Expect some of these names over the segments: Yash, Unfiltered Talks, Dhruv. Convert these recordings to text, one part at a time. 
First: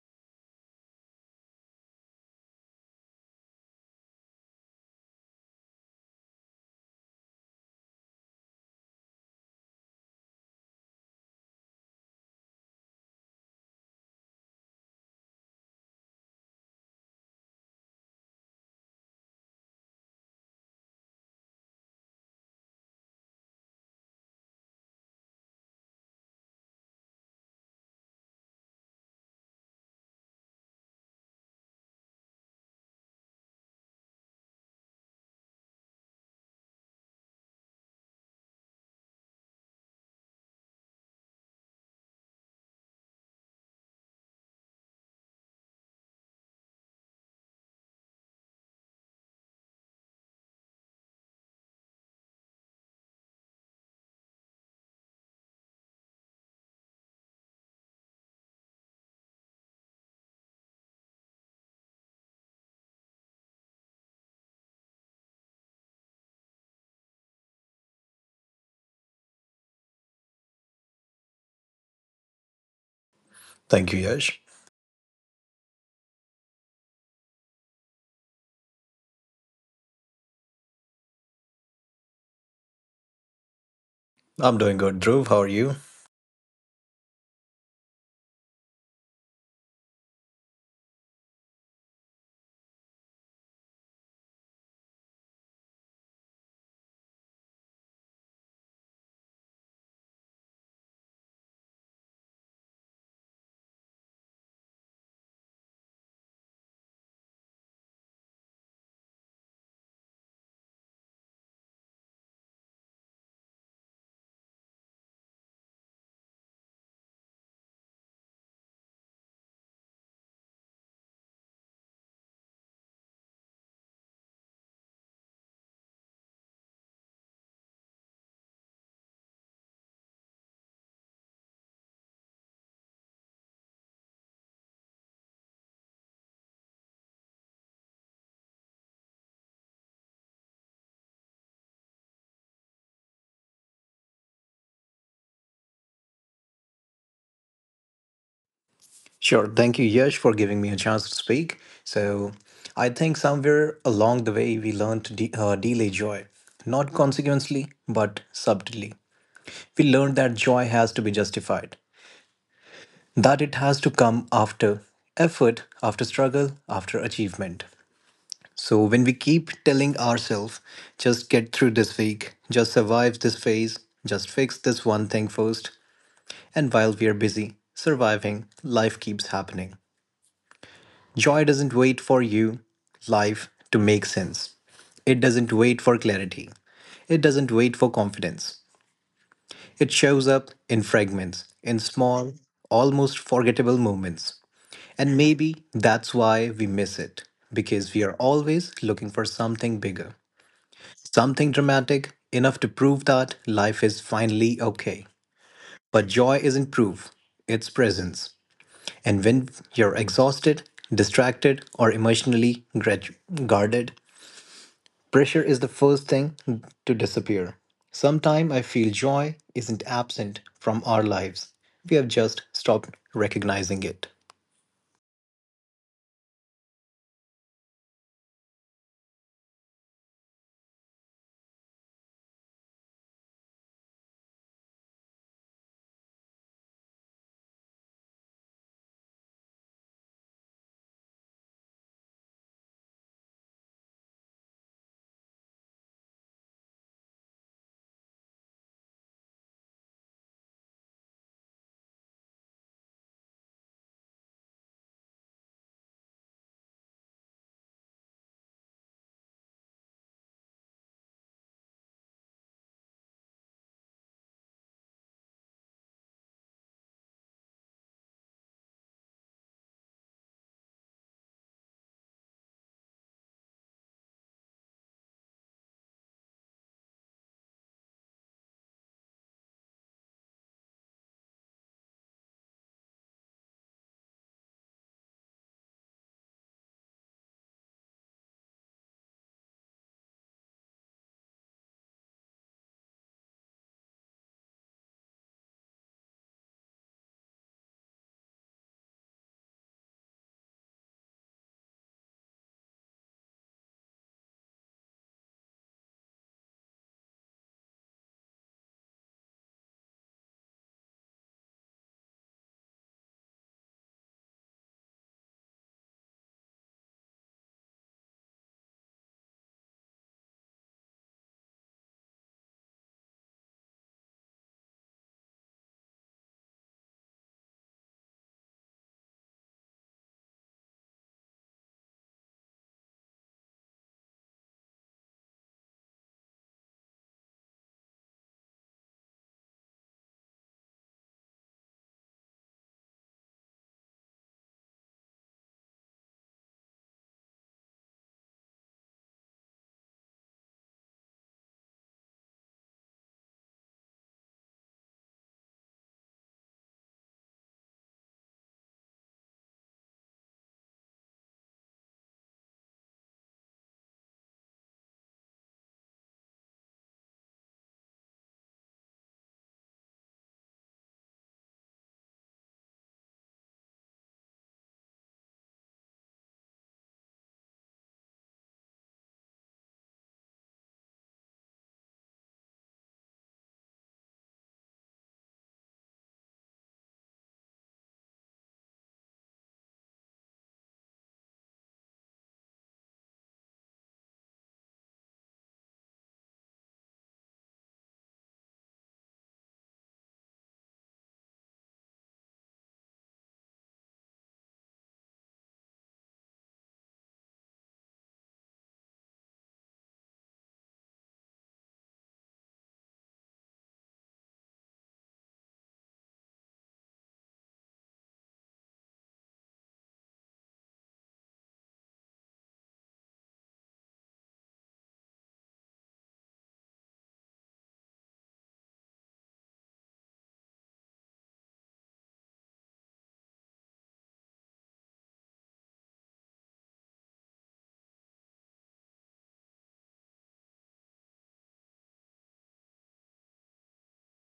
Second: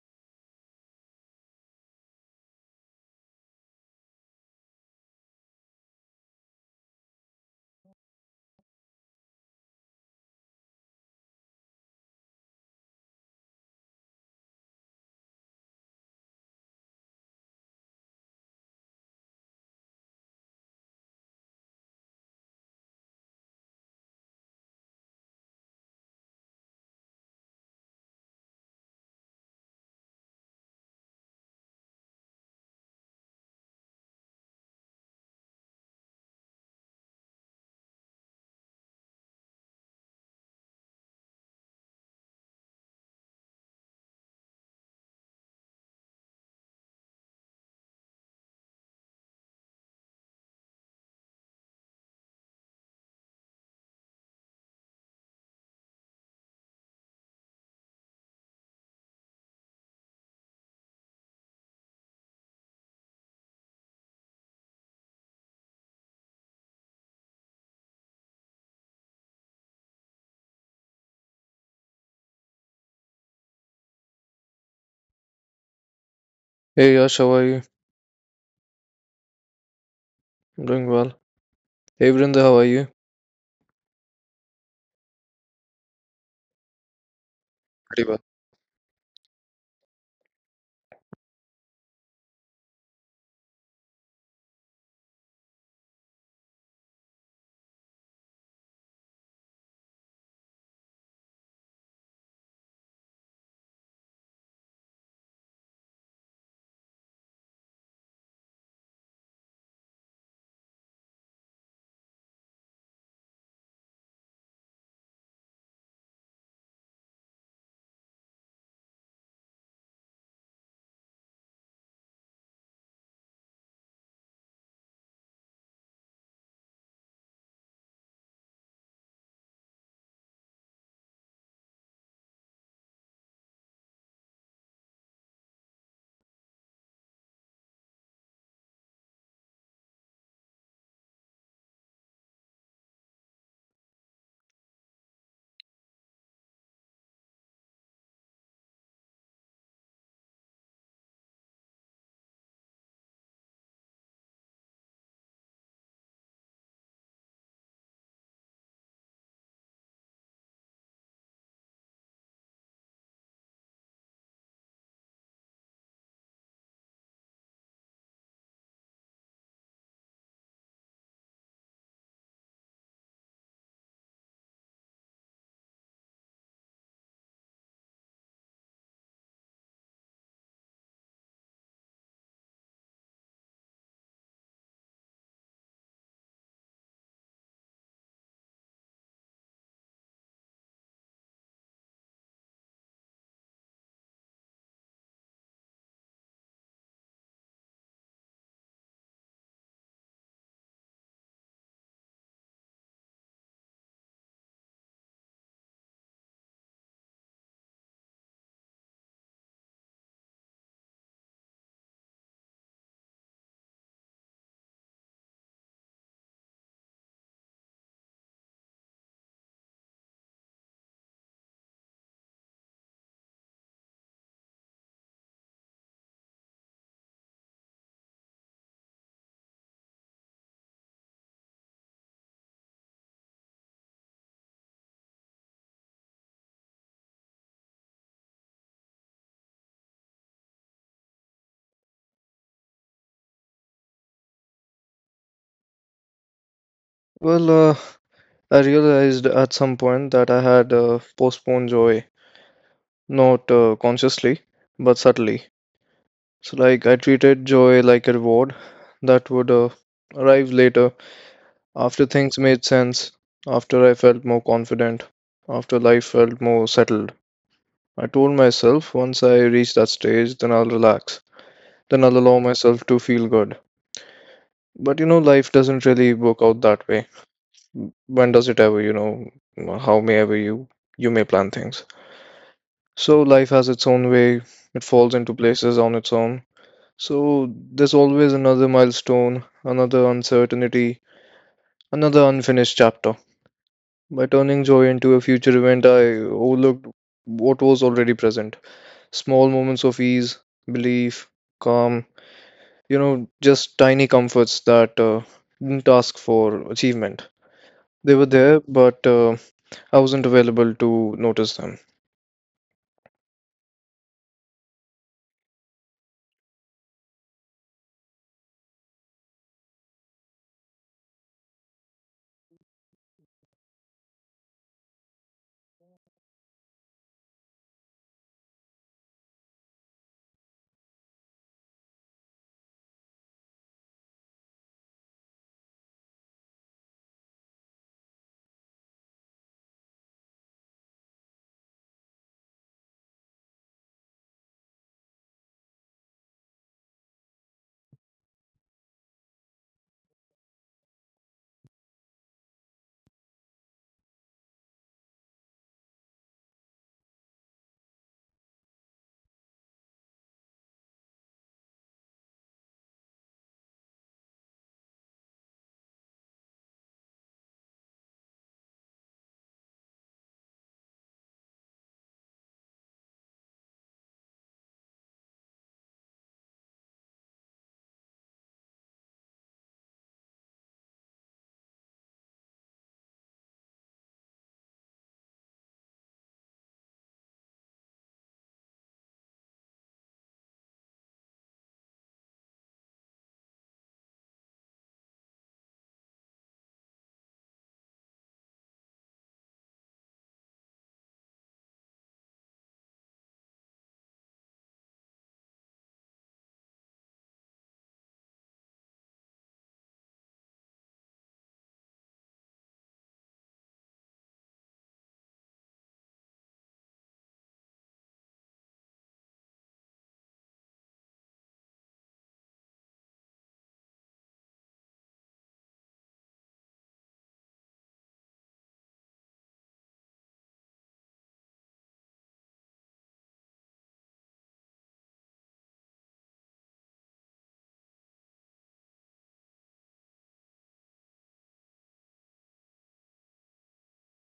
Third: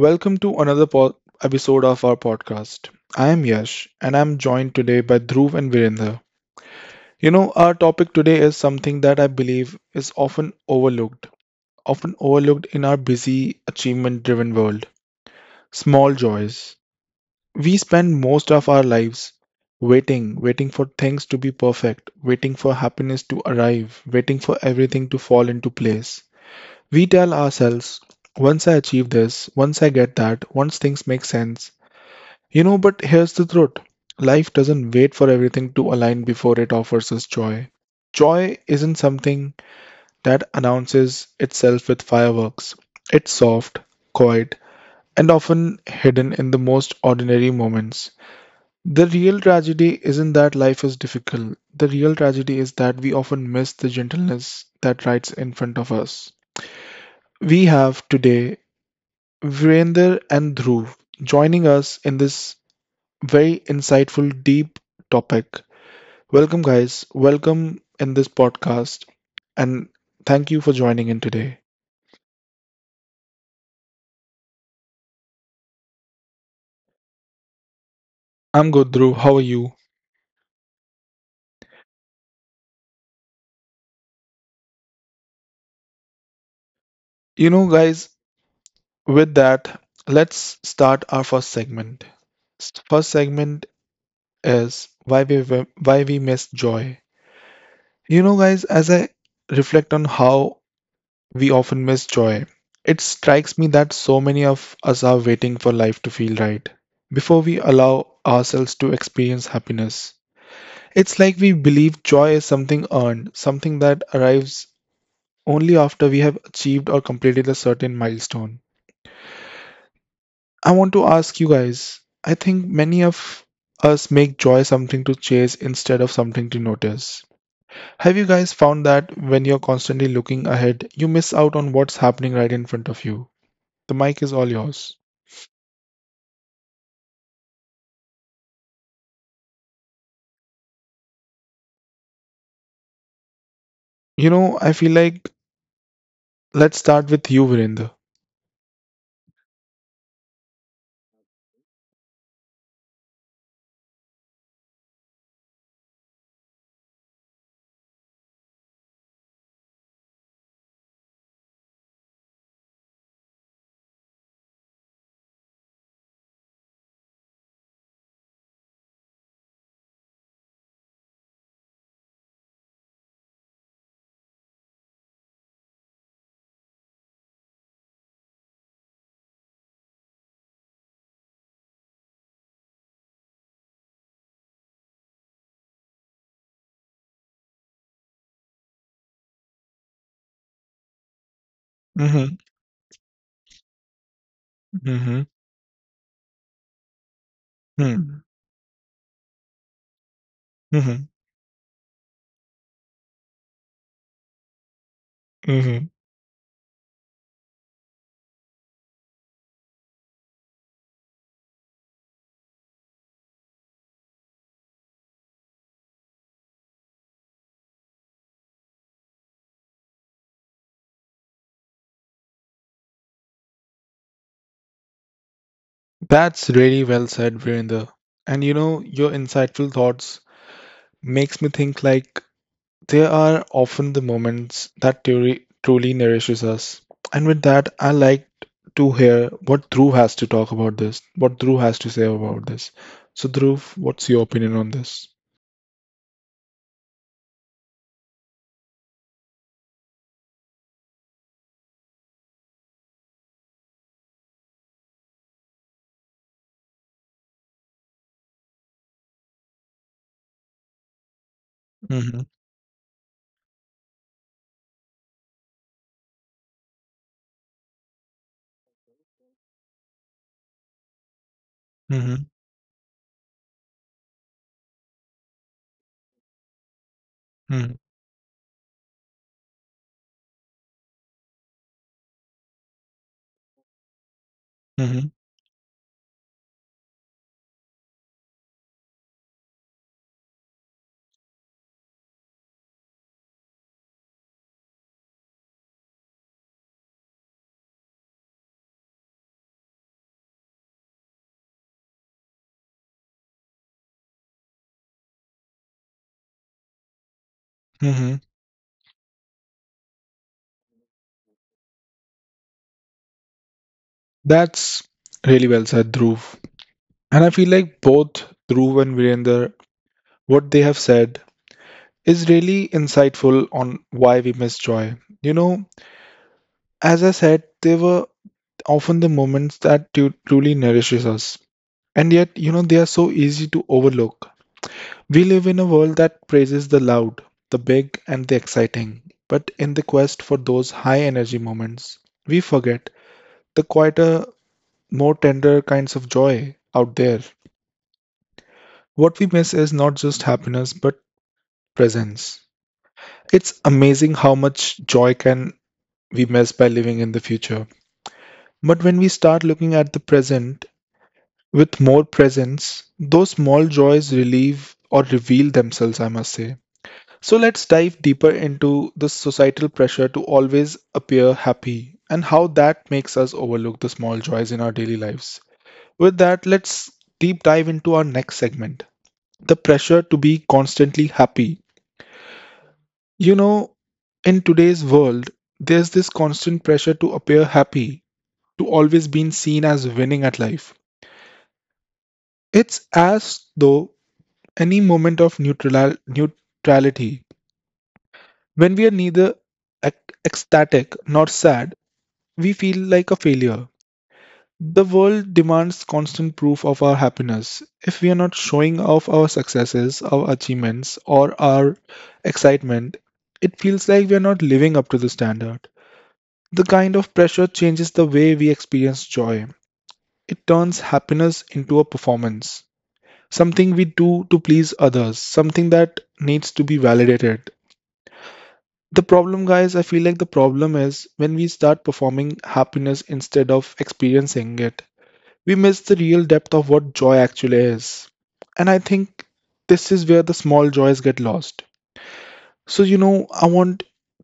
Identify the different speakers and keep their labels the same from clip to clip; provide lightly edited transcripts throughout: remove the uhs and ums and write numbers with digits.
Speaker 1: Welcome to another episode of our podcast. I am Yash and I'm joined today by Dhruv and Virendra. You know, our topic today is something that I believe is often overlooked in our busy, achievement driven world small joys. We spend most of our lives waiting, waiting for things to be perfect, waiting for happiness to arrive, waiting for everything to fall into place. We tell ourselves, once I achieve this, once I get that, once things make sense. You know, but here's the truth. Life doesn't wait for everything to align before it offers us joy. Joy isn't something that announces itself with fireworks. It's soft, quiet, and often hidden in the most ordinary moments. The real tragedy isn't that life is difficult. The real tragedy is that we often miss the gentleness that rides in front of us. We have today Virender and Dhruv joining us in this very insightful, deep topic. Welcome, guys. Welcome in this podcast. And thank you for joining in today.
Speaker 2: Thank you, Yash.
Speaker 3: Hey Yash, how are you?
Speaker 1: I'm good, Dhruv. How are you?
Speaker 3: I'm doing well. Hey Vrinda, how are you?
Speaker 2: I'm doing good. Dhruv, how are you?
Speaker 1: You know,
Speaker 3: Pretty
Speaker 1: guys,
Speaker 3: well.
Speaker 1: with that, let's start our first segment. First segment is why we miss joy. You know, guys, as I reflect on how we often miss joy. It strikes me that so many of us are waiting for life to feel right before we allow ourselves to experience happiness. It's like we believe joy is something earned, something that arrives only after we have achieved or completed a certain milestone. I want to ask you guys, I think many of us make joy something to chase instead of something to notice. Have you guys found that when you're constantly looking ahead, you miss out on what's happening right in front of you? The mic is all yours. You know, I feel like let's start with you, Virender.
Speaker 2: Sure. Thank you, Yash, for giving me a chance to speak. So, I think somewhere along the way, we learned to delay joy, not consequently, but subtly. We learned that joy has to be justified, that it has to come after effort, after struggle, after achievement. So, when we keep telling ourselves, just get through this week, just survive this phase, just fix this one thing first, and while we're busy surviving, life keeps happening. Joy doesn't wait for you, life, to make sense. It doesn't wait for clarity. It doesn't wait for confidence. It shows up in fragments, in
Speaker 1: Mm-hmm.
Speaker 2: small, almost forgettable moments. And
Speaker 1: Mm-hmm.
Speaker 2: maybe that's why we miss it, because we are
Speaker 1: Mm-hmm.
Speaker 2: always looking for something bigger,
Speaker 1: Mm-hmm.
Speaker 2: something dramatic, enough to prove that life is finally okay.
Speaker 1: Mm-hmm.
Speaker 2: But joy isn't proof, it's presence. And when you're exhausted, distracted, or emotionally guarded, pressure is the first thing to disappear. Sometime I feel joy isn't absent from our lives. We have just stopped recognizing it.
Speaker 1: That's really well said, Virender. And you know, your insightful thoughts makes me think like they are often the moments that theory truly nourishes us. And with that, I like to hear what Dhruv has to talk about this, what Dhruv has to say about this. So, Dhruv, what's your opinion on this?
Speaker 3: Well, uh, I realized at some point that I had postponed joy, not consciously, but subtly. So, I treated joy like a reward that would arrive later, after
Speaker 1: Mm-hmm,
Speaker 3: things made sense, after I felt more confident, after life felt more settled. I told myself once I reach that stage, then I'll relax, then
Speaker 1: mm-hmm,
Speaker 3: I'll allow myself to feel good. But you know, life doesn't really work out that way.
Speaker 1: mm-hmm,
Speaker 3: w- when does it ever, you know, how may ever you may plan things, so life has its own way. It
Speaker 1: mm-hmm,
Speaker 3: falls into places on its own. So there's always another milestone, another uncertainty, another unfinished chapter. By turning joy into a future event, I overlooked what was already present: small moments of ease, belief, calm, you know, just tiny comforts that didn't ask for achievement. They
Speaker 1: mm-hmm.
Speaker 3: were there, but I wasn't available to notice them.
Speaker 1: That's really well said, Dhruv. And I feel like both Dhruv and Virender, what they have said is really insightful on why we miss joy. You know, as I said, they were often the moments that truly nourishes us. And yet, you know, they are so easy to overlook. We live in a world that praises the loud, the big, and the exciting. But in the quest for those high energy moments, we forget the quieter, more tender kinds of joy out there. What we miss is not just happiness, but presence. It's amazing how much joy can we miss by living in the future. But when we start looking at the present with more presence, those small joys relieve or reveal themselves, I must say. So let's dive deeper into this societal pressure to always appear happy and how that makes us overlook the small joys in our daily lives. With that, let's deep dive into our next segment the pressure to be constantly happy. You know, in today's world, there's this constant pressure to appear happy, to always being seen as winning at life. It's as though any moment of neutrality, when we are neither ecstatic nor sad, we feel like a failure. The world demands constant proof of our happiness. If we are not showing off our successes, our achievements, or our excitement, it feels like we are not living up to the standard. The kind of pressure changes the way we experience joy. It turns happiness into a performance, something we do to please others, something that needs to be validated. The problem, guys, I feel like the problem is when we start performing happiness instead of experiencing it we miss the real depth of what joy actually is. And I think this is where the small joys get lost. So, you know, I want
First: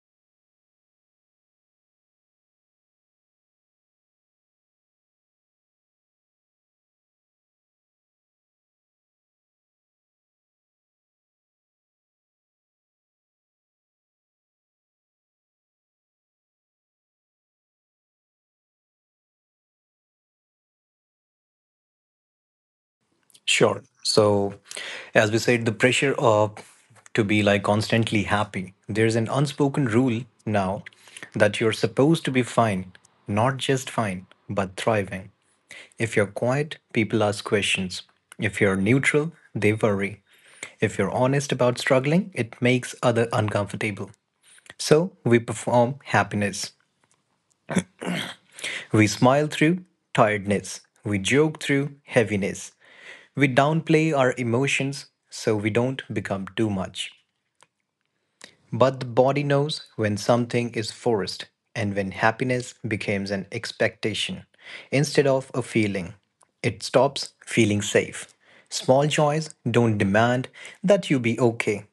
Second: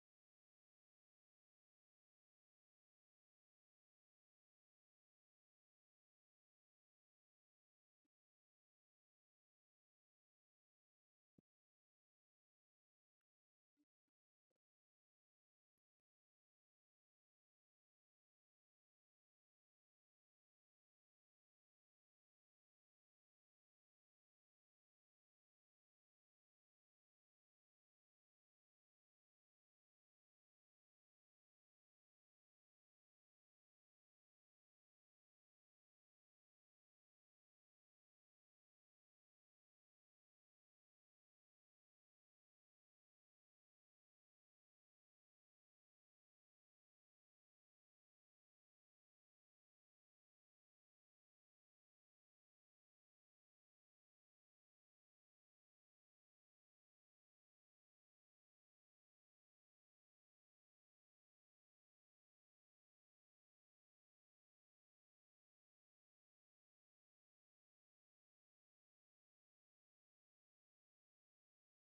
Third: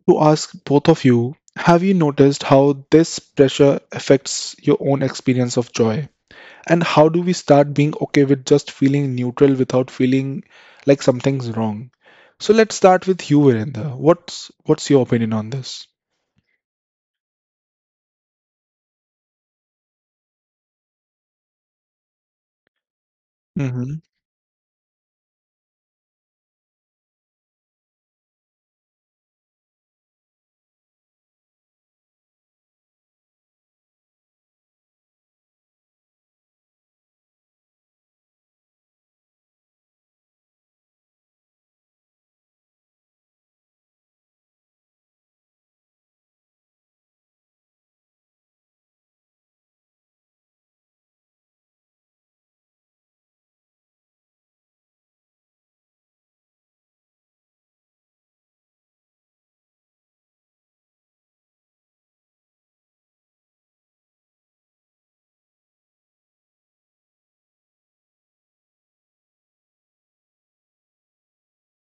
Speaker 1: to ask both of you, have you noticed how this pressure affects your own experience of joy? And how do we start being okay with just feeling neutral without feeling like something's wrong? So let's start with you, Virendra. What's your opinion on this?
Speaker 2: Sure. So, as we said, the pressure of to be like constantly happy. There's an unspoken rule now that you're supposed to be fine, not just fine, but thriving. If you're quiet, people ask questions. If you're neutral, they worry. If you're honest about struggling, it makes other uncomfortable. So we perform happiness. We smile through tiredness. We joke through heaviness. We downplay our emotions so we don't become too much. But the body knows when something is forced and when happiness becomes an expectation instead of a feeling. It stops feeling safe. Small joys don't demand that you be okay.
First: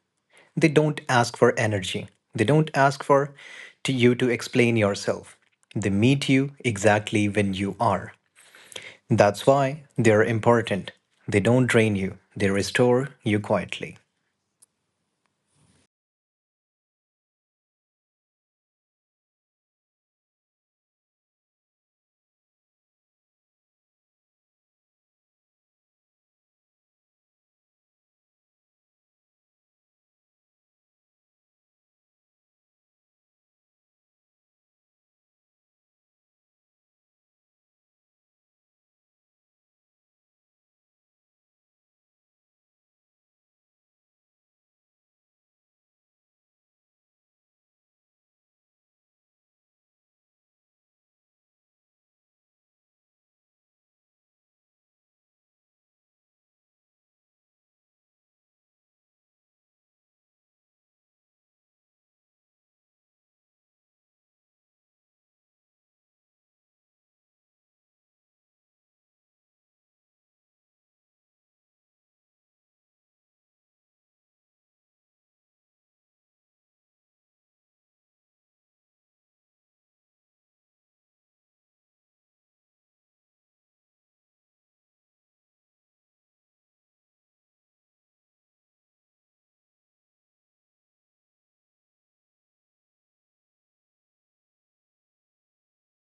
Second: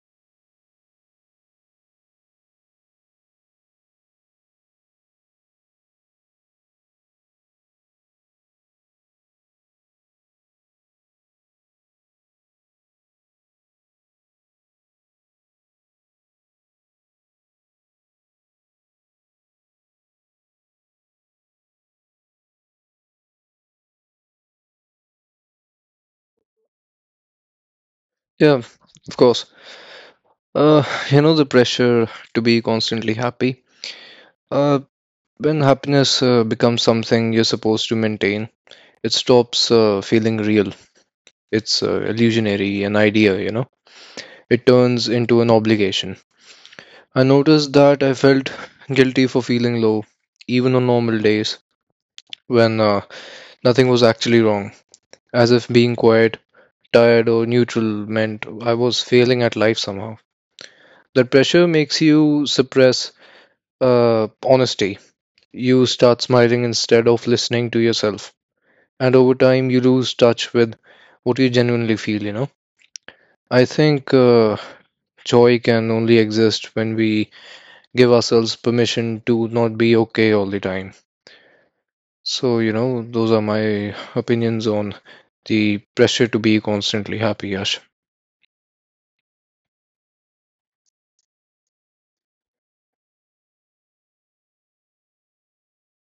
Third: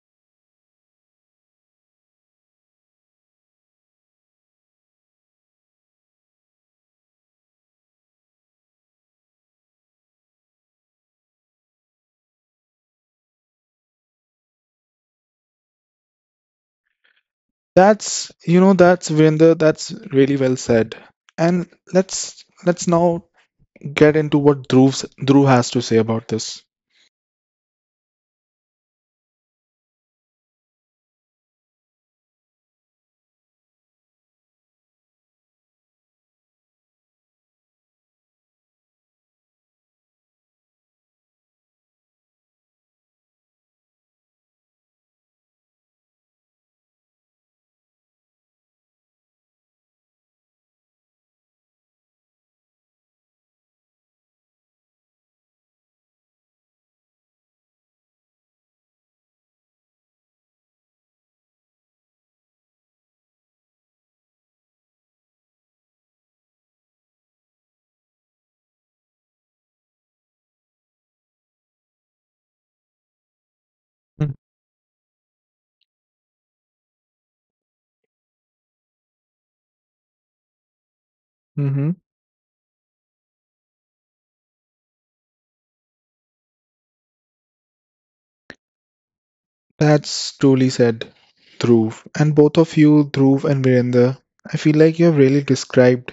Speaker 2: They don't ask for energy. They don't ask for to you to explain yourself. They meet you exactly when you are. That's why they're important. They don't drain you, they restore you quietly.
Speaker 1: That's, you know, that's Virender, that's really well said. And let's now get into what Dhruv has to say about this.
Speaker 3: Yeah, of course. Uh, you know, the pressure to be constantly happy. Uh, when happiness becomes something you're supposed to maintain, it stops feeling real. It's illusionary, an idea, you know. It turns into an obligation. I noticed that I felt guilty for feeling low, even on normal days when nothing was actually wrong, as if being quiet, tired, or neutral meant I was failing at life somehow. That pressure makes you suppress honesty. You start smiling instead of listening to yourself. And over time, you lose touch with what you genuinely feel, you know? I think joy can only exist when we give ourselves permission to not be okay all the time.
Speaker 1: Mm-hmm.
Speaker 3: So, you know, those are my opinions on the pressure to be constantly happy, Yash.
Speaker 1: That's truly said, Dhruv. And both of you, Dhruv and Virender, I feel like you have really described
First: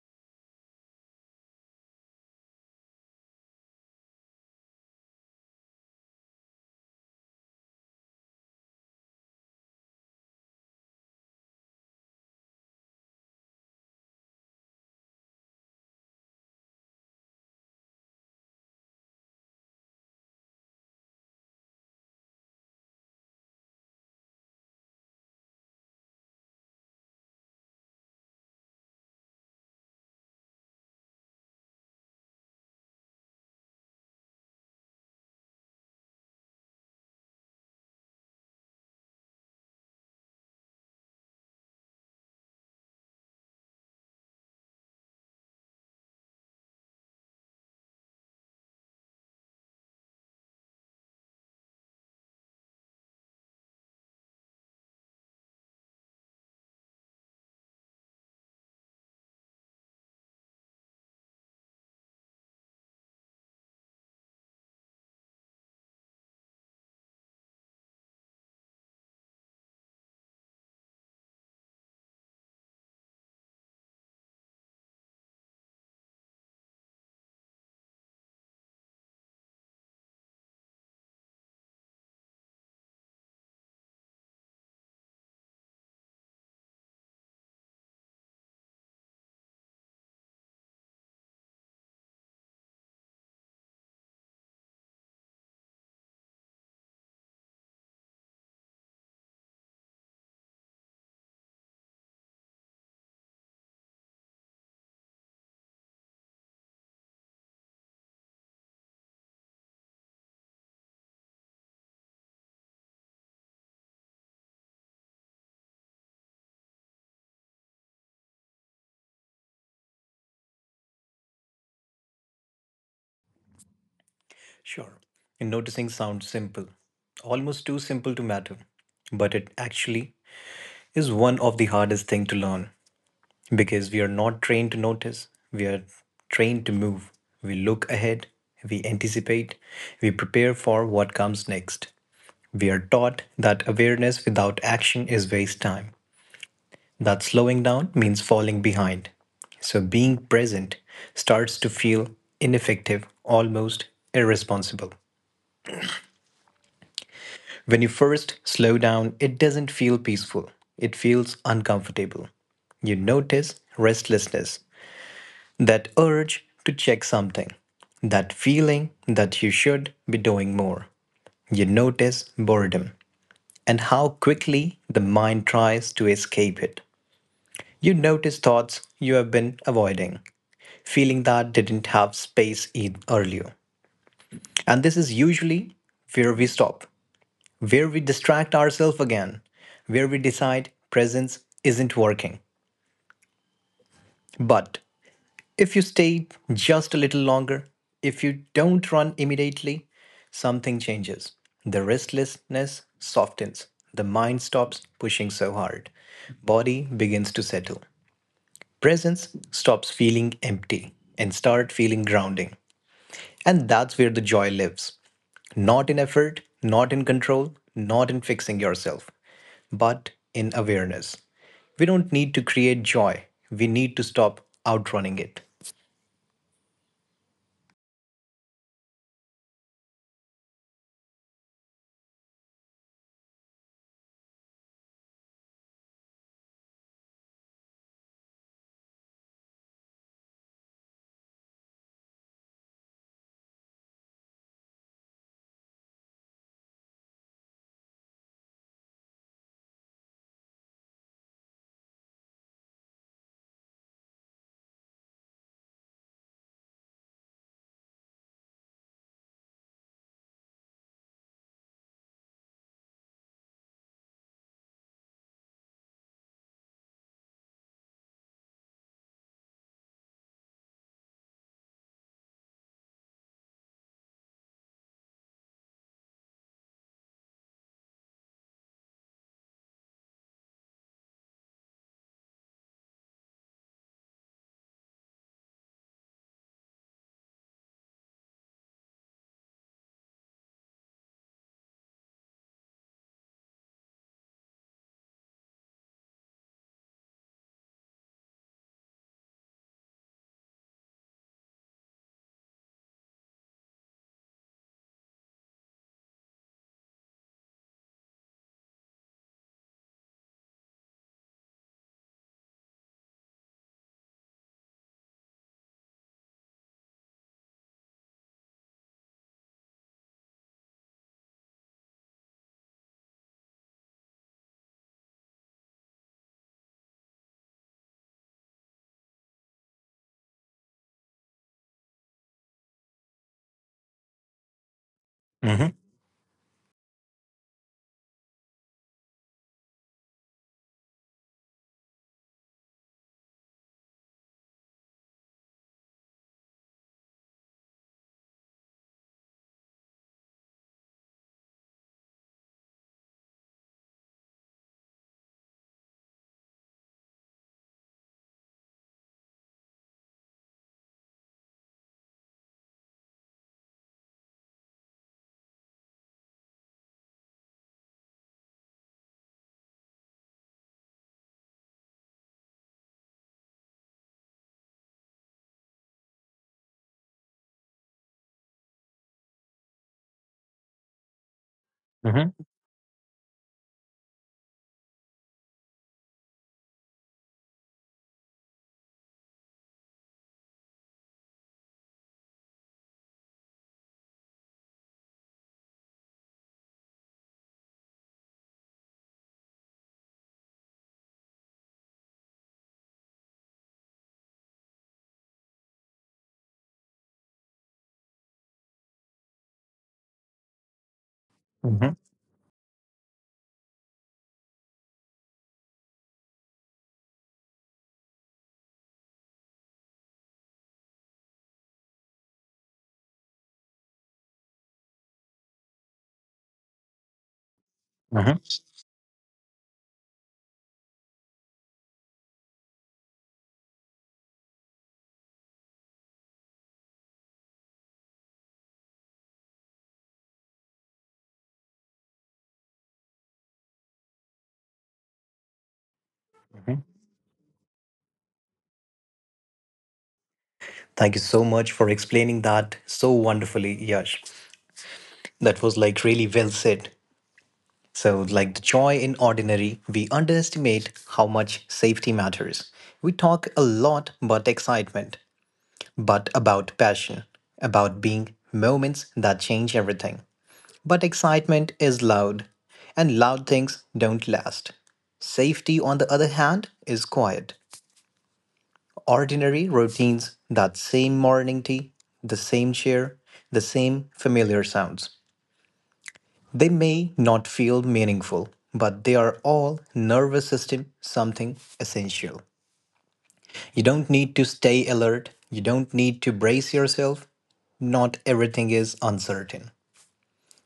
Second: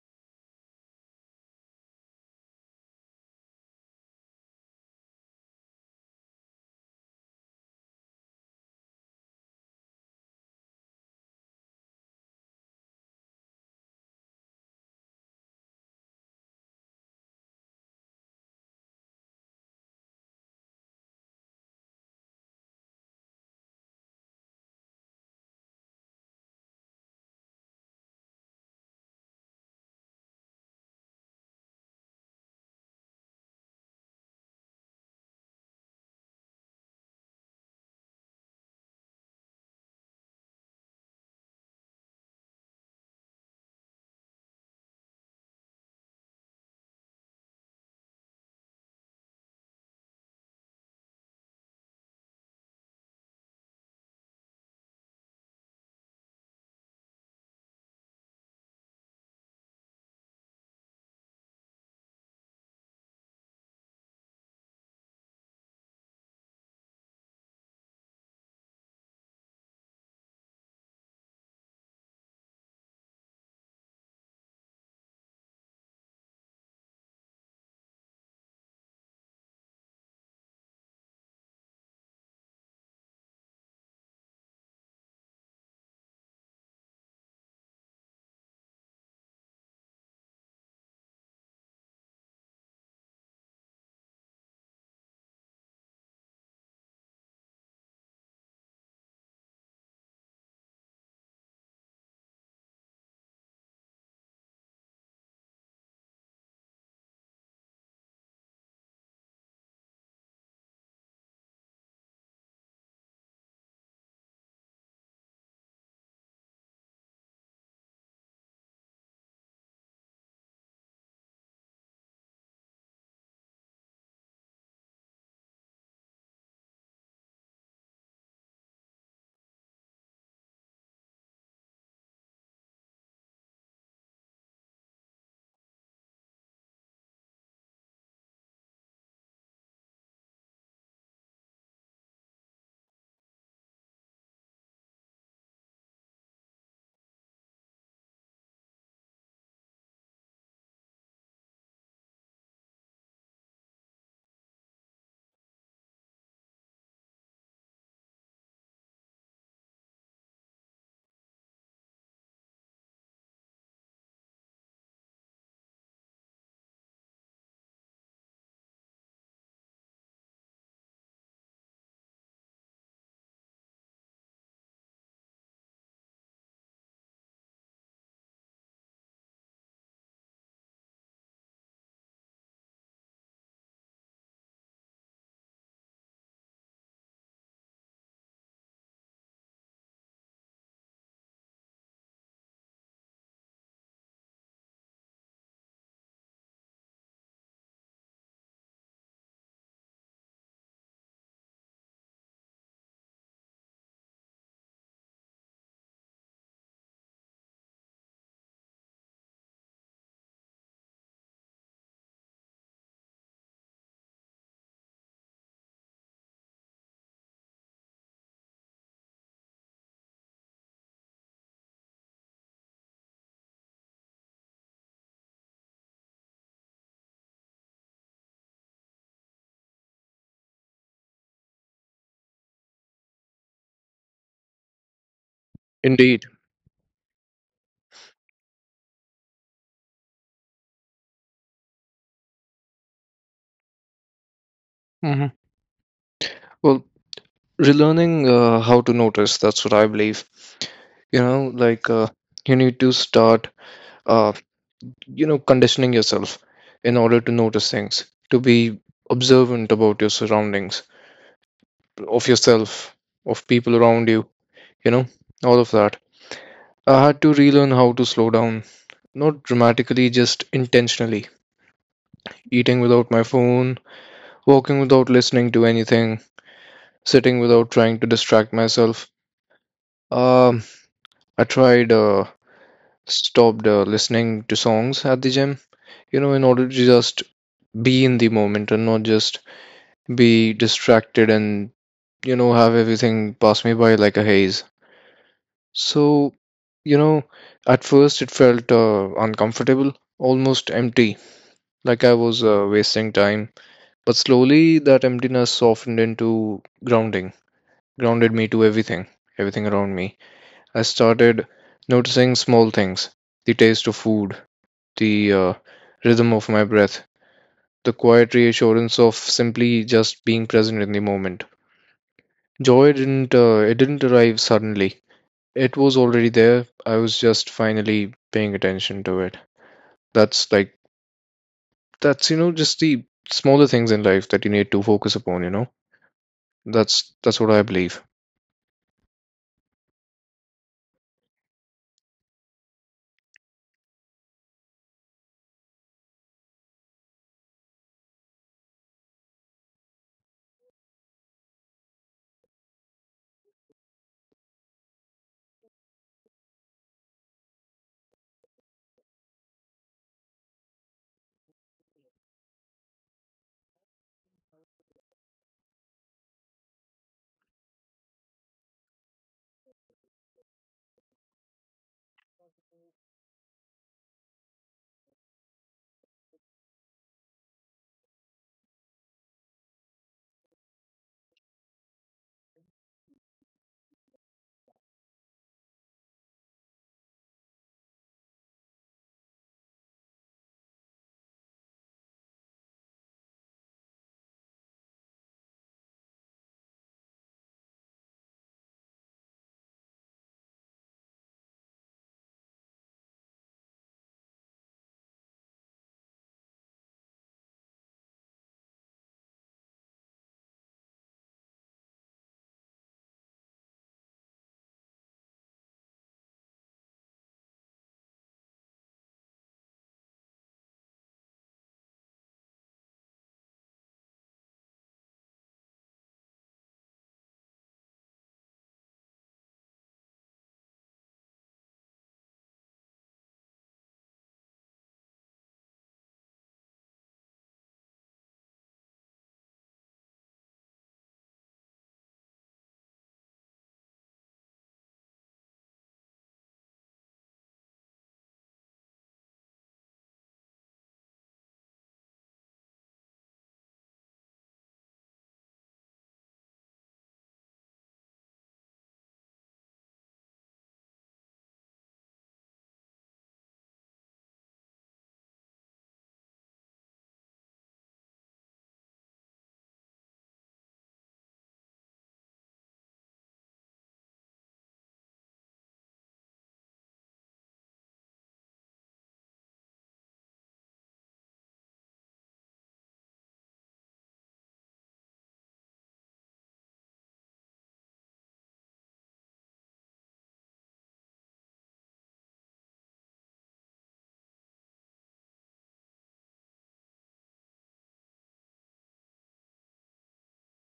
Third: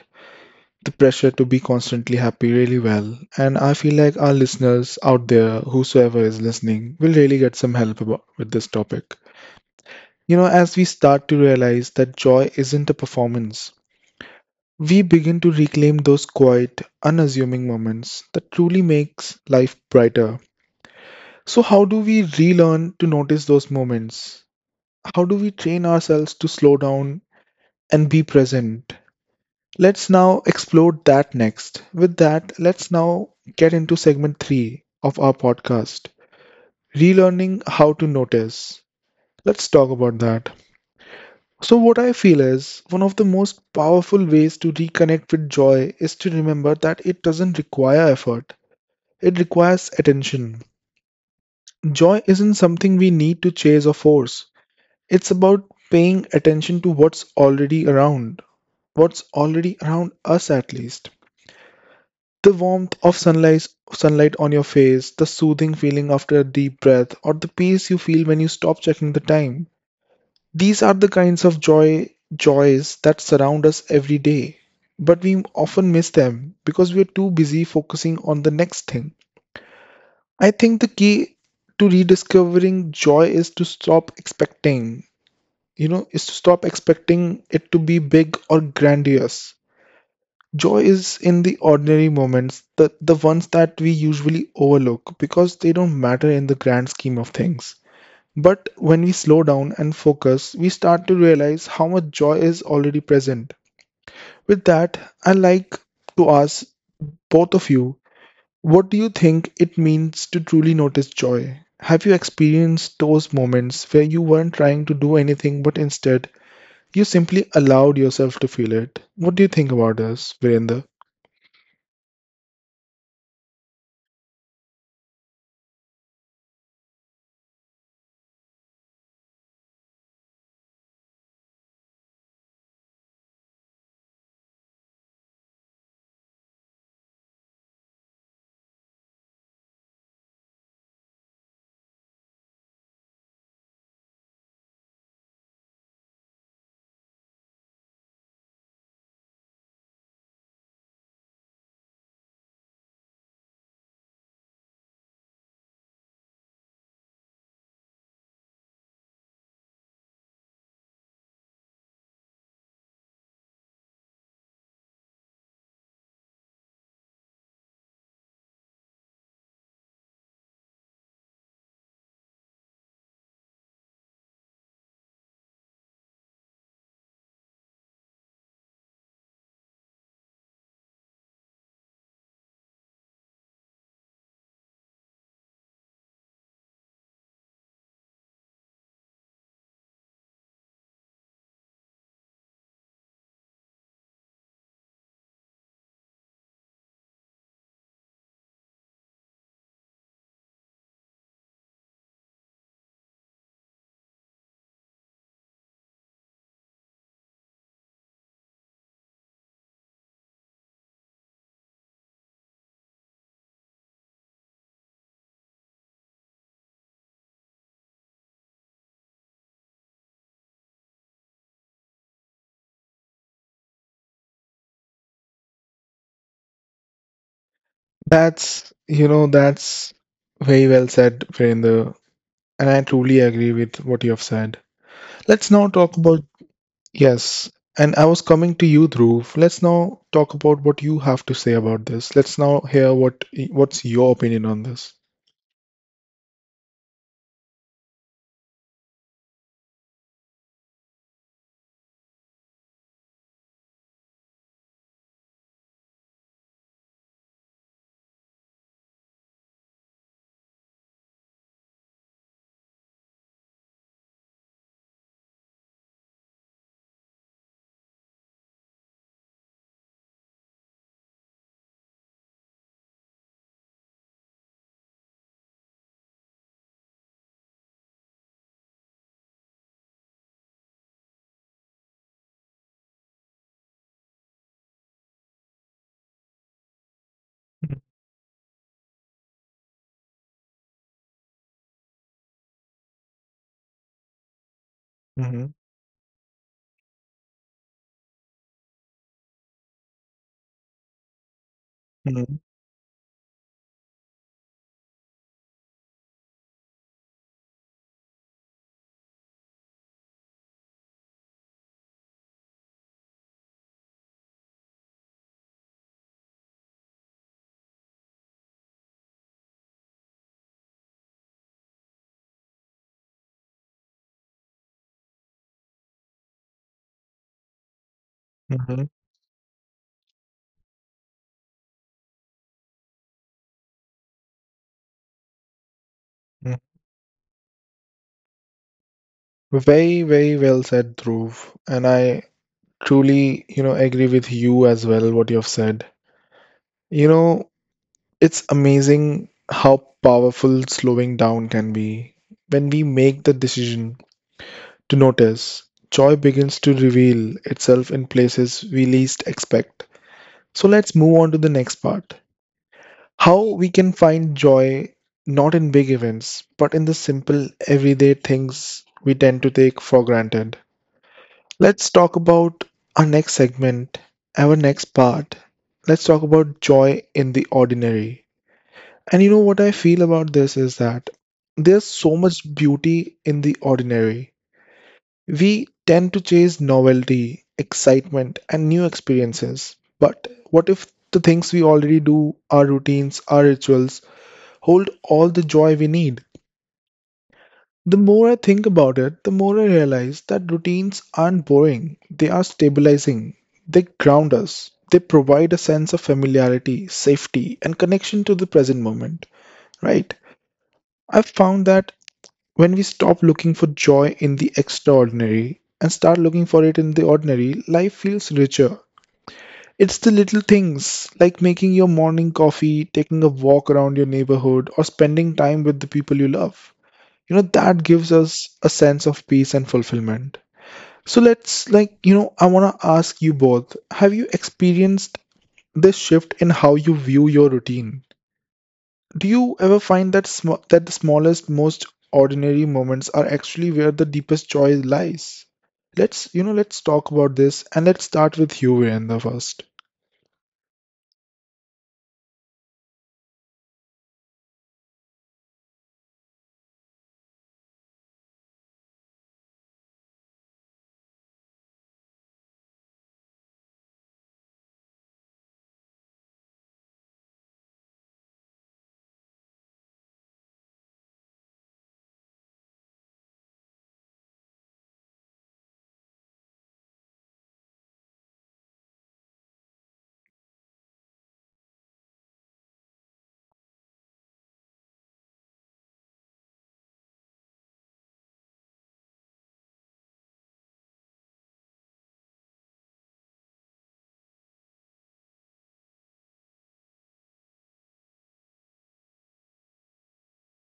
Speaker 1: the pressure to be constantly happy really well. And I feel like our listeners out there, whosoever is listening, will really get some help about, with this topic. You know, as we start to realize that joy isn't a performance, we begin to reclaim those quiet, unassuming moments that truly makes life brighter. So how do we relearn to notice those moments? How do we train ourselves to slow down and be present? Let's now explore that next. With that, let's now get into segment 3 of our podcast, relearning how to notice. Let's talk about that. So, what I feel is one of the most powerful ways to reconnect with joy is to remember that it doesn't require effort. It requires attention. Joy isn't something we need to chase or force. It's about paying attention to what's already around us at least. The warmth of sunlight, sunlight on your face, the soothing feeling after a deep breath, or the peace you feel when you stop checking the time. These are the kinds of joys that surround us every day. But we often miss them because we're too busy focusing on the next thing. I think the key to rediscovering joy is to stop expecting, you know, is to stop expecting it to be big or grandiose. Joy is in the ordinary moments, the ones that we usually overlook because they don't matter in the grand scheme of things. But when we slow down and focus, we start to realize how much joy is already present. With that, I like to ask both of you, what do you think it means to truly notice joy? Have you experienced those moments where you weren't trying to do anything but instead you simply allowed yourself to feel it? What do you think about this, Virender?
Speaker 2: Sure. And noticing sounds simple, almost too simple to matter. But it actually is one of the hardest thing to learn because we are not trained to notice. We are trained to move. We look ahead, we anticipate, we prepare for what comes next. We are taught that awareness without action is waste time. That slowing down means falling behind. So being present starts to feel ineffective, almost irresponsible. When you first slow down, it doesn't feel peaceful, it feels uncomfortable. You notice restlessness, that urge to check something, that feeling that you should be doing more. You notice boredom and how quickly the mind tries to escape it. You notice thoughts you have been avoiding, feeling that didn't have space in earlier. And this is usually where we stop, where we distract ourselves again, where we decide presence isn't working. But if you stay just a little longer, if you don't run immediately, something changes. The restlessness softens, the mind stops pushing so hard, body begins to settle. Presence stops feeling empty and start feeling grounding. And that's where the joy lives. Not in effort, not in control, not in fixing yourself, but in awareness. We don't need to create joy, we need to stop outrunning it.
Speaker 1: That's very well said, Virender, and I truly agree with what you have said. Let's now talk about,
Speaker 3: Indeed.
Speaker 1: yes, and I was coming to you, Dhruv. Let's now talk about what you have to say about this. Let's now hear what's your opinion on this.
Speaker 3: hmm Well, relearning how to notice, that's what I believe. You know, you need to start. uh, you know, conditioning yourself in order to notice things, to be observant about your surroundings, of yourself, of people around you, you know, all of that. I had to relearn how to slow down, not dramatically, just intentionally: eating without my phone, walking without listening to anything, sitting without trying to distract myself. Um i tried uh stopped listening to songs at the gym, you know, in order to just be in the moment and not just be distracted and, you know, have everything pass me by like a haze.
Speaker 1: Mhm,
Speaker 3: So, you know, at first it felt uncomfortable, almost empty, like I
Speaker 1: mhm,
Speaker 3: was wasting time. But slowly that emptiness softened into grounding, grounded me to everything, everything around me. I started noticing small things: the taste of food, the rhythm of my breath, the quiet reassurance of simply just being present in the moment. Joy didn't it didn't arrive suddenly. It was already there. I was just finally paying
Speaker 1: mhm,
Speaker 3: attention to it. That's like that's you know just the smaller things in life that you need to focus upon, you know.
Speaker 2: hmm
Speaker 1: mhm.
Speaker 3: That's what I believe.
Speaker 1: Very, very well said, Dhruv. And I truly, you know, agree with you as well, what you have said. You know, it's amazing how powerful slowing down can be. When we make the decision to notice, joy begins to reveal itself in places we least expect. So let's move on to the next part. How we can find joy not in big events, but in the simple everyday things we tend to take for granted. Let's talk about our next segment, our next part. Let's talk about joy in the ordinary. And you know what I feel about this is that there's so
Speaker 2: hmm
Speaker 1: much beauty in the ordinary. We tend to chase novelty, excitement, and new experiences. But what if the things we already do, our routines, our rituals, hold all the joy we need. The more I think about it, the more I realize that routines aren't boring, they are stabilizing. They ground us, they provide a sense of familiarity, safety, and connection to the present moment, right? I've found that
Speaker 2: hmm
Speaker 1: when we stop looking for joy in the extraordinary and start looking for it in the ordinary, life feels richer. It's the little things like making your morning coffee, taking a walk around your neighborhood, or spending time with the people you love, you know, that gives
Speaker 2: hmm
Speaker 1: us a sense of peace and fulfillment. So let's, like you know, I want to ask you both, have you experienced this shift in how you view your routine? Do you ever find that that the smallest, most ordinary moments are actually where the deepest joy lies? Let's, you know, let's talk about this and let's start with you Virendra first.
Speaker 2: Thank you so much for explaining that so wonderfully, Yash. That was like really well said. So, like the joy in ordinary, we underestimate how much safety matters. We talk a lot about excitement, but about passion, about being moments that change everything. But excitement is loud, and loud things don't last. Safety, on the other hand, is quiet. Ordinary routines, that same morning tea, the same chair, the same familiar sounds. They may not feel meaningful, but they are all nervous system something essential. You don't need to stay alert. You don't need to brace yourself. Not everything is uncertain.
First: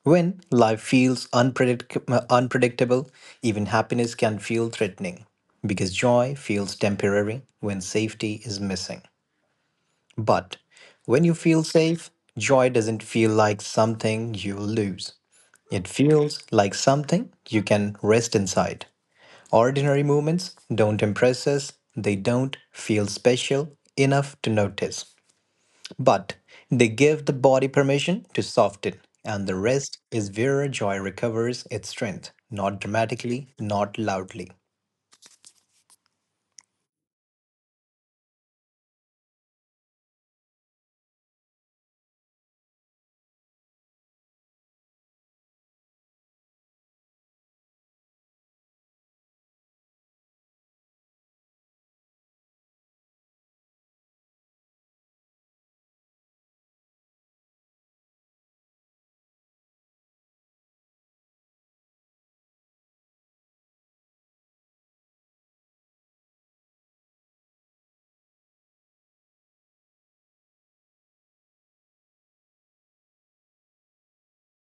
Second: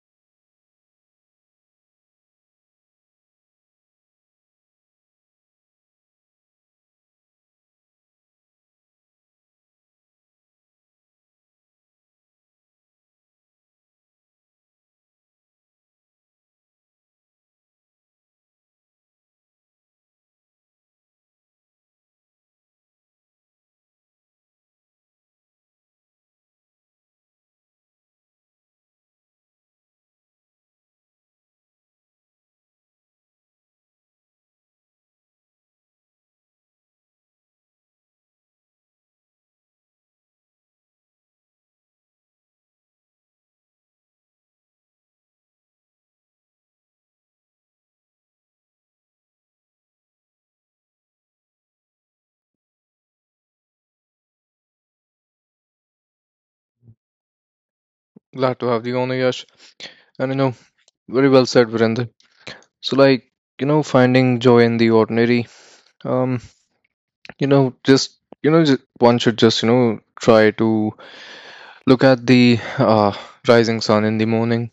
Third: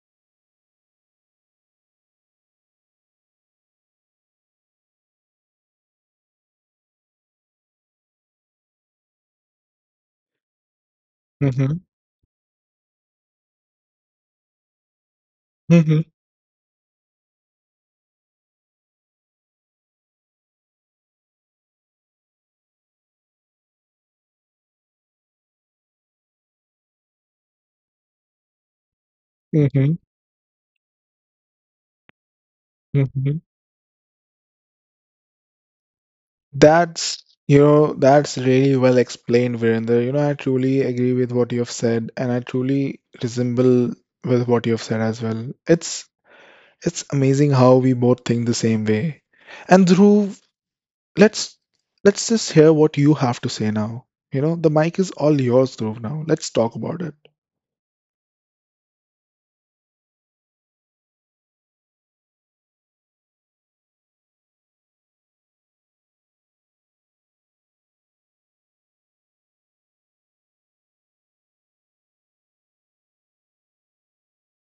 Speaker 2: When life feels unpredictable, even happiness can feel threatening because joy feels temporary when safety is missing. But when you feel
Speaker 1: Mhm,
Speaker 2: safe, joy doesn't feel like something you lose. It
Speaker 1: mhm,
Speaker 2: feels like something you can rest inside. Ordinary movements don't impress us, they don't feel special enough to notice. But they give the body permission to soften, and the
Speaker 1: mhm,
Speaker 2: rest is where joy recovers its strength, not
Speaker 1: mhm.
Speaker 2: dramatically, not loudly.
Speaker 1: That's, you know, that's really well explained, Virender. You know, I truly agree with what you have said, and I truly resemble with what you have said as well. It's amazing how we both think the same way. And through Let's let's just hear what you have to say now. You know, the mic is all yours, Dhruv, now. Let's talk about it.
Speaker 3: Glad to have you on, Yash. And you know, very well said, Virender. So like, you know, finding joy in the ordinary. Um, you know, one should just, you know, try to look at the rising sun in the morning,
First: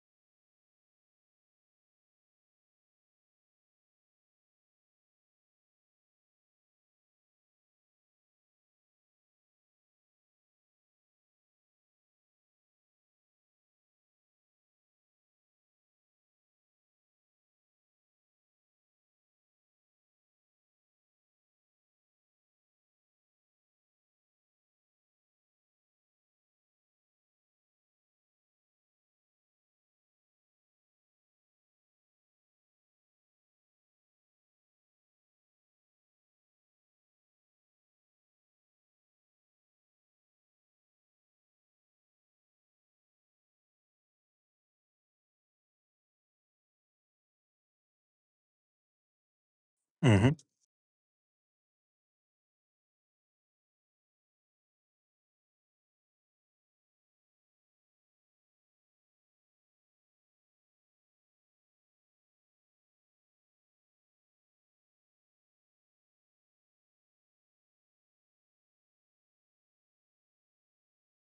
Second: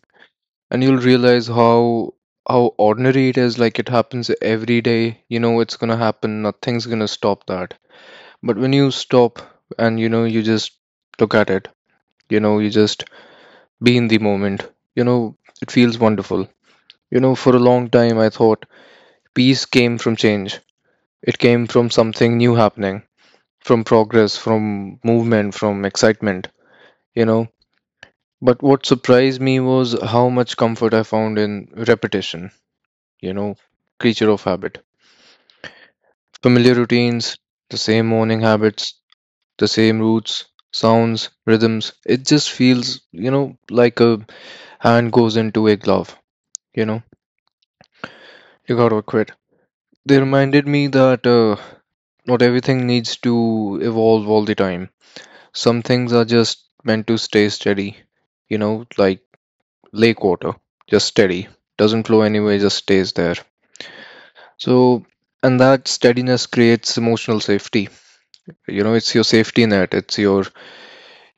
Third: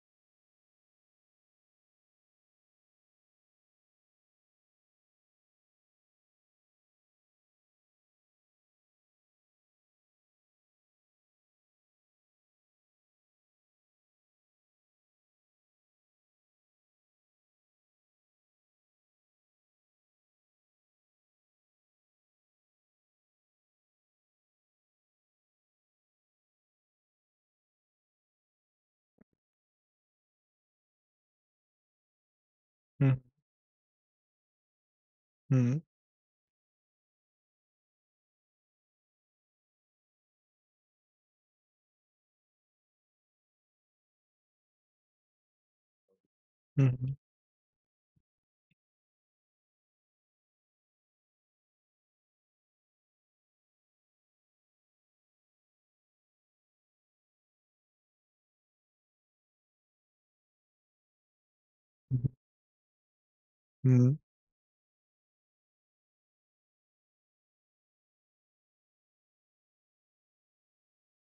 Speaker 3: and you'll realize how how ordinary it is. Like, it happens every day, you know. It's going to happen, nothing's going to stop that. But when you stop and, you know, you just look at it, you know, you just be in the moment, you know, it feels wonderful. You know, for a long time I thought peace came from change. It came from something new happening, from progress, from movement, from excitement, you know. But what surprised me was how much comfort I found in repetition,
Speaker 1: Mm,
Speaker 3: you know, creature of habit.
Speaker 1: mm,
Speaker 3: Familiar routines, the same morning habits, the same routes, sounds, rhythms. It just feels, you know, like a hand goes into a glove, you know.
Speaker 1: mhm,
Speaker 3: You gotta quit. They
Speaker 2: hmm
Speaker 3: reminded me that not everything needs to evolve all the time. Some things are just meant to stay steady, you know, like lake water, just steady. Doesn't flow
Speaker 1: mhm,
Speaker 3: anywhere, just stays there.
Speaker 1: mm,
Speaker 3: So, and that steadiness creates emotional safety. You know, it's your safety net, it's your,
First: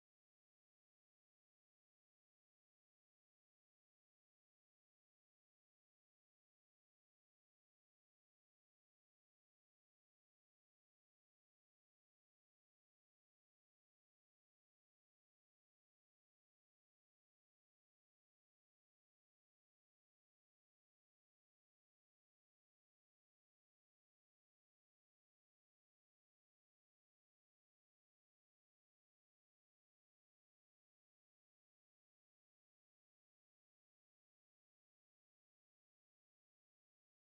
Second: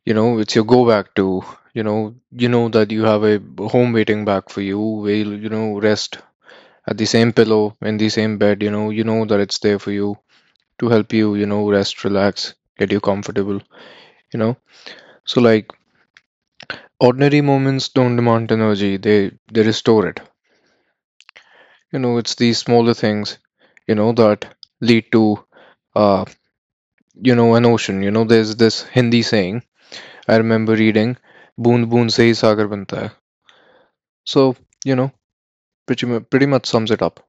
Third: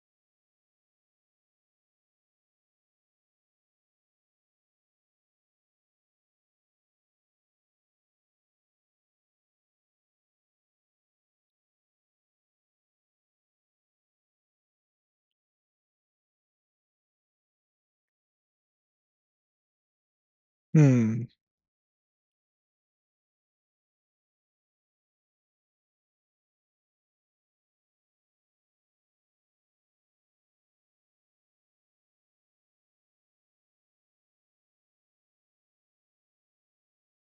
Speaker 3: you know, it's your go back to, you know. You know that you have a home waiting back for you where you'll, you know, rest at the same pillow in the same bed. You know, you know that it's there for you to help you, you know, rest, relax, get you comfortable, you know. So like, ordinary moments don't demand energy, they restore it.
Speaker 1: mm.
Speaker 3: You know, it's these smaller things, you know, that lead to, uh you know, an ocean. You know, there's this Hindi saying I remember reading: boond boond se hi sagar banta hai. So, you know, pretty much sums it up.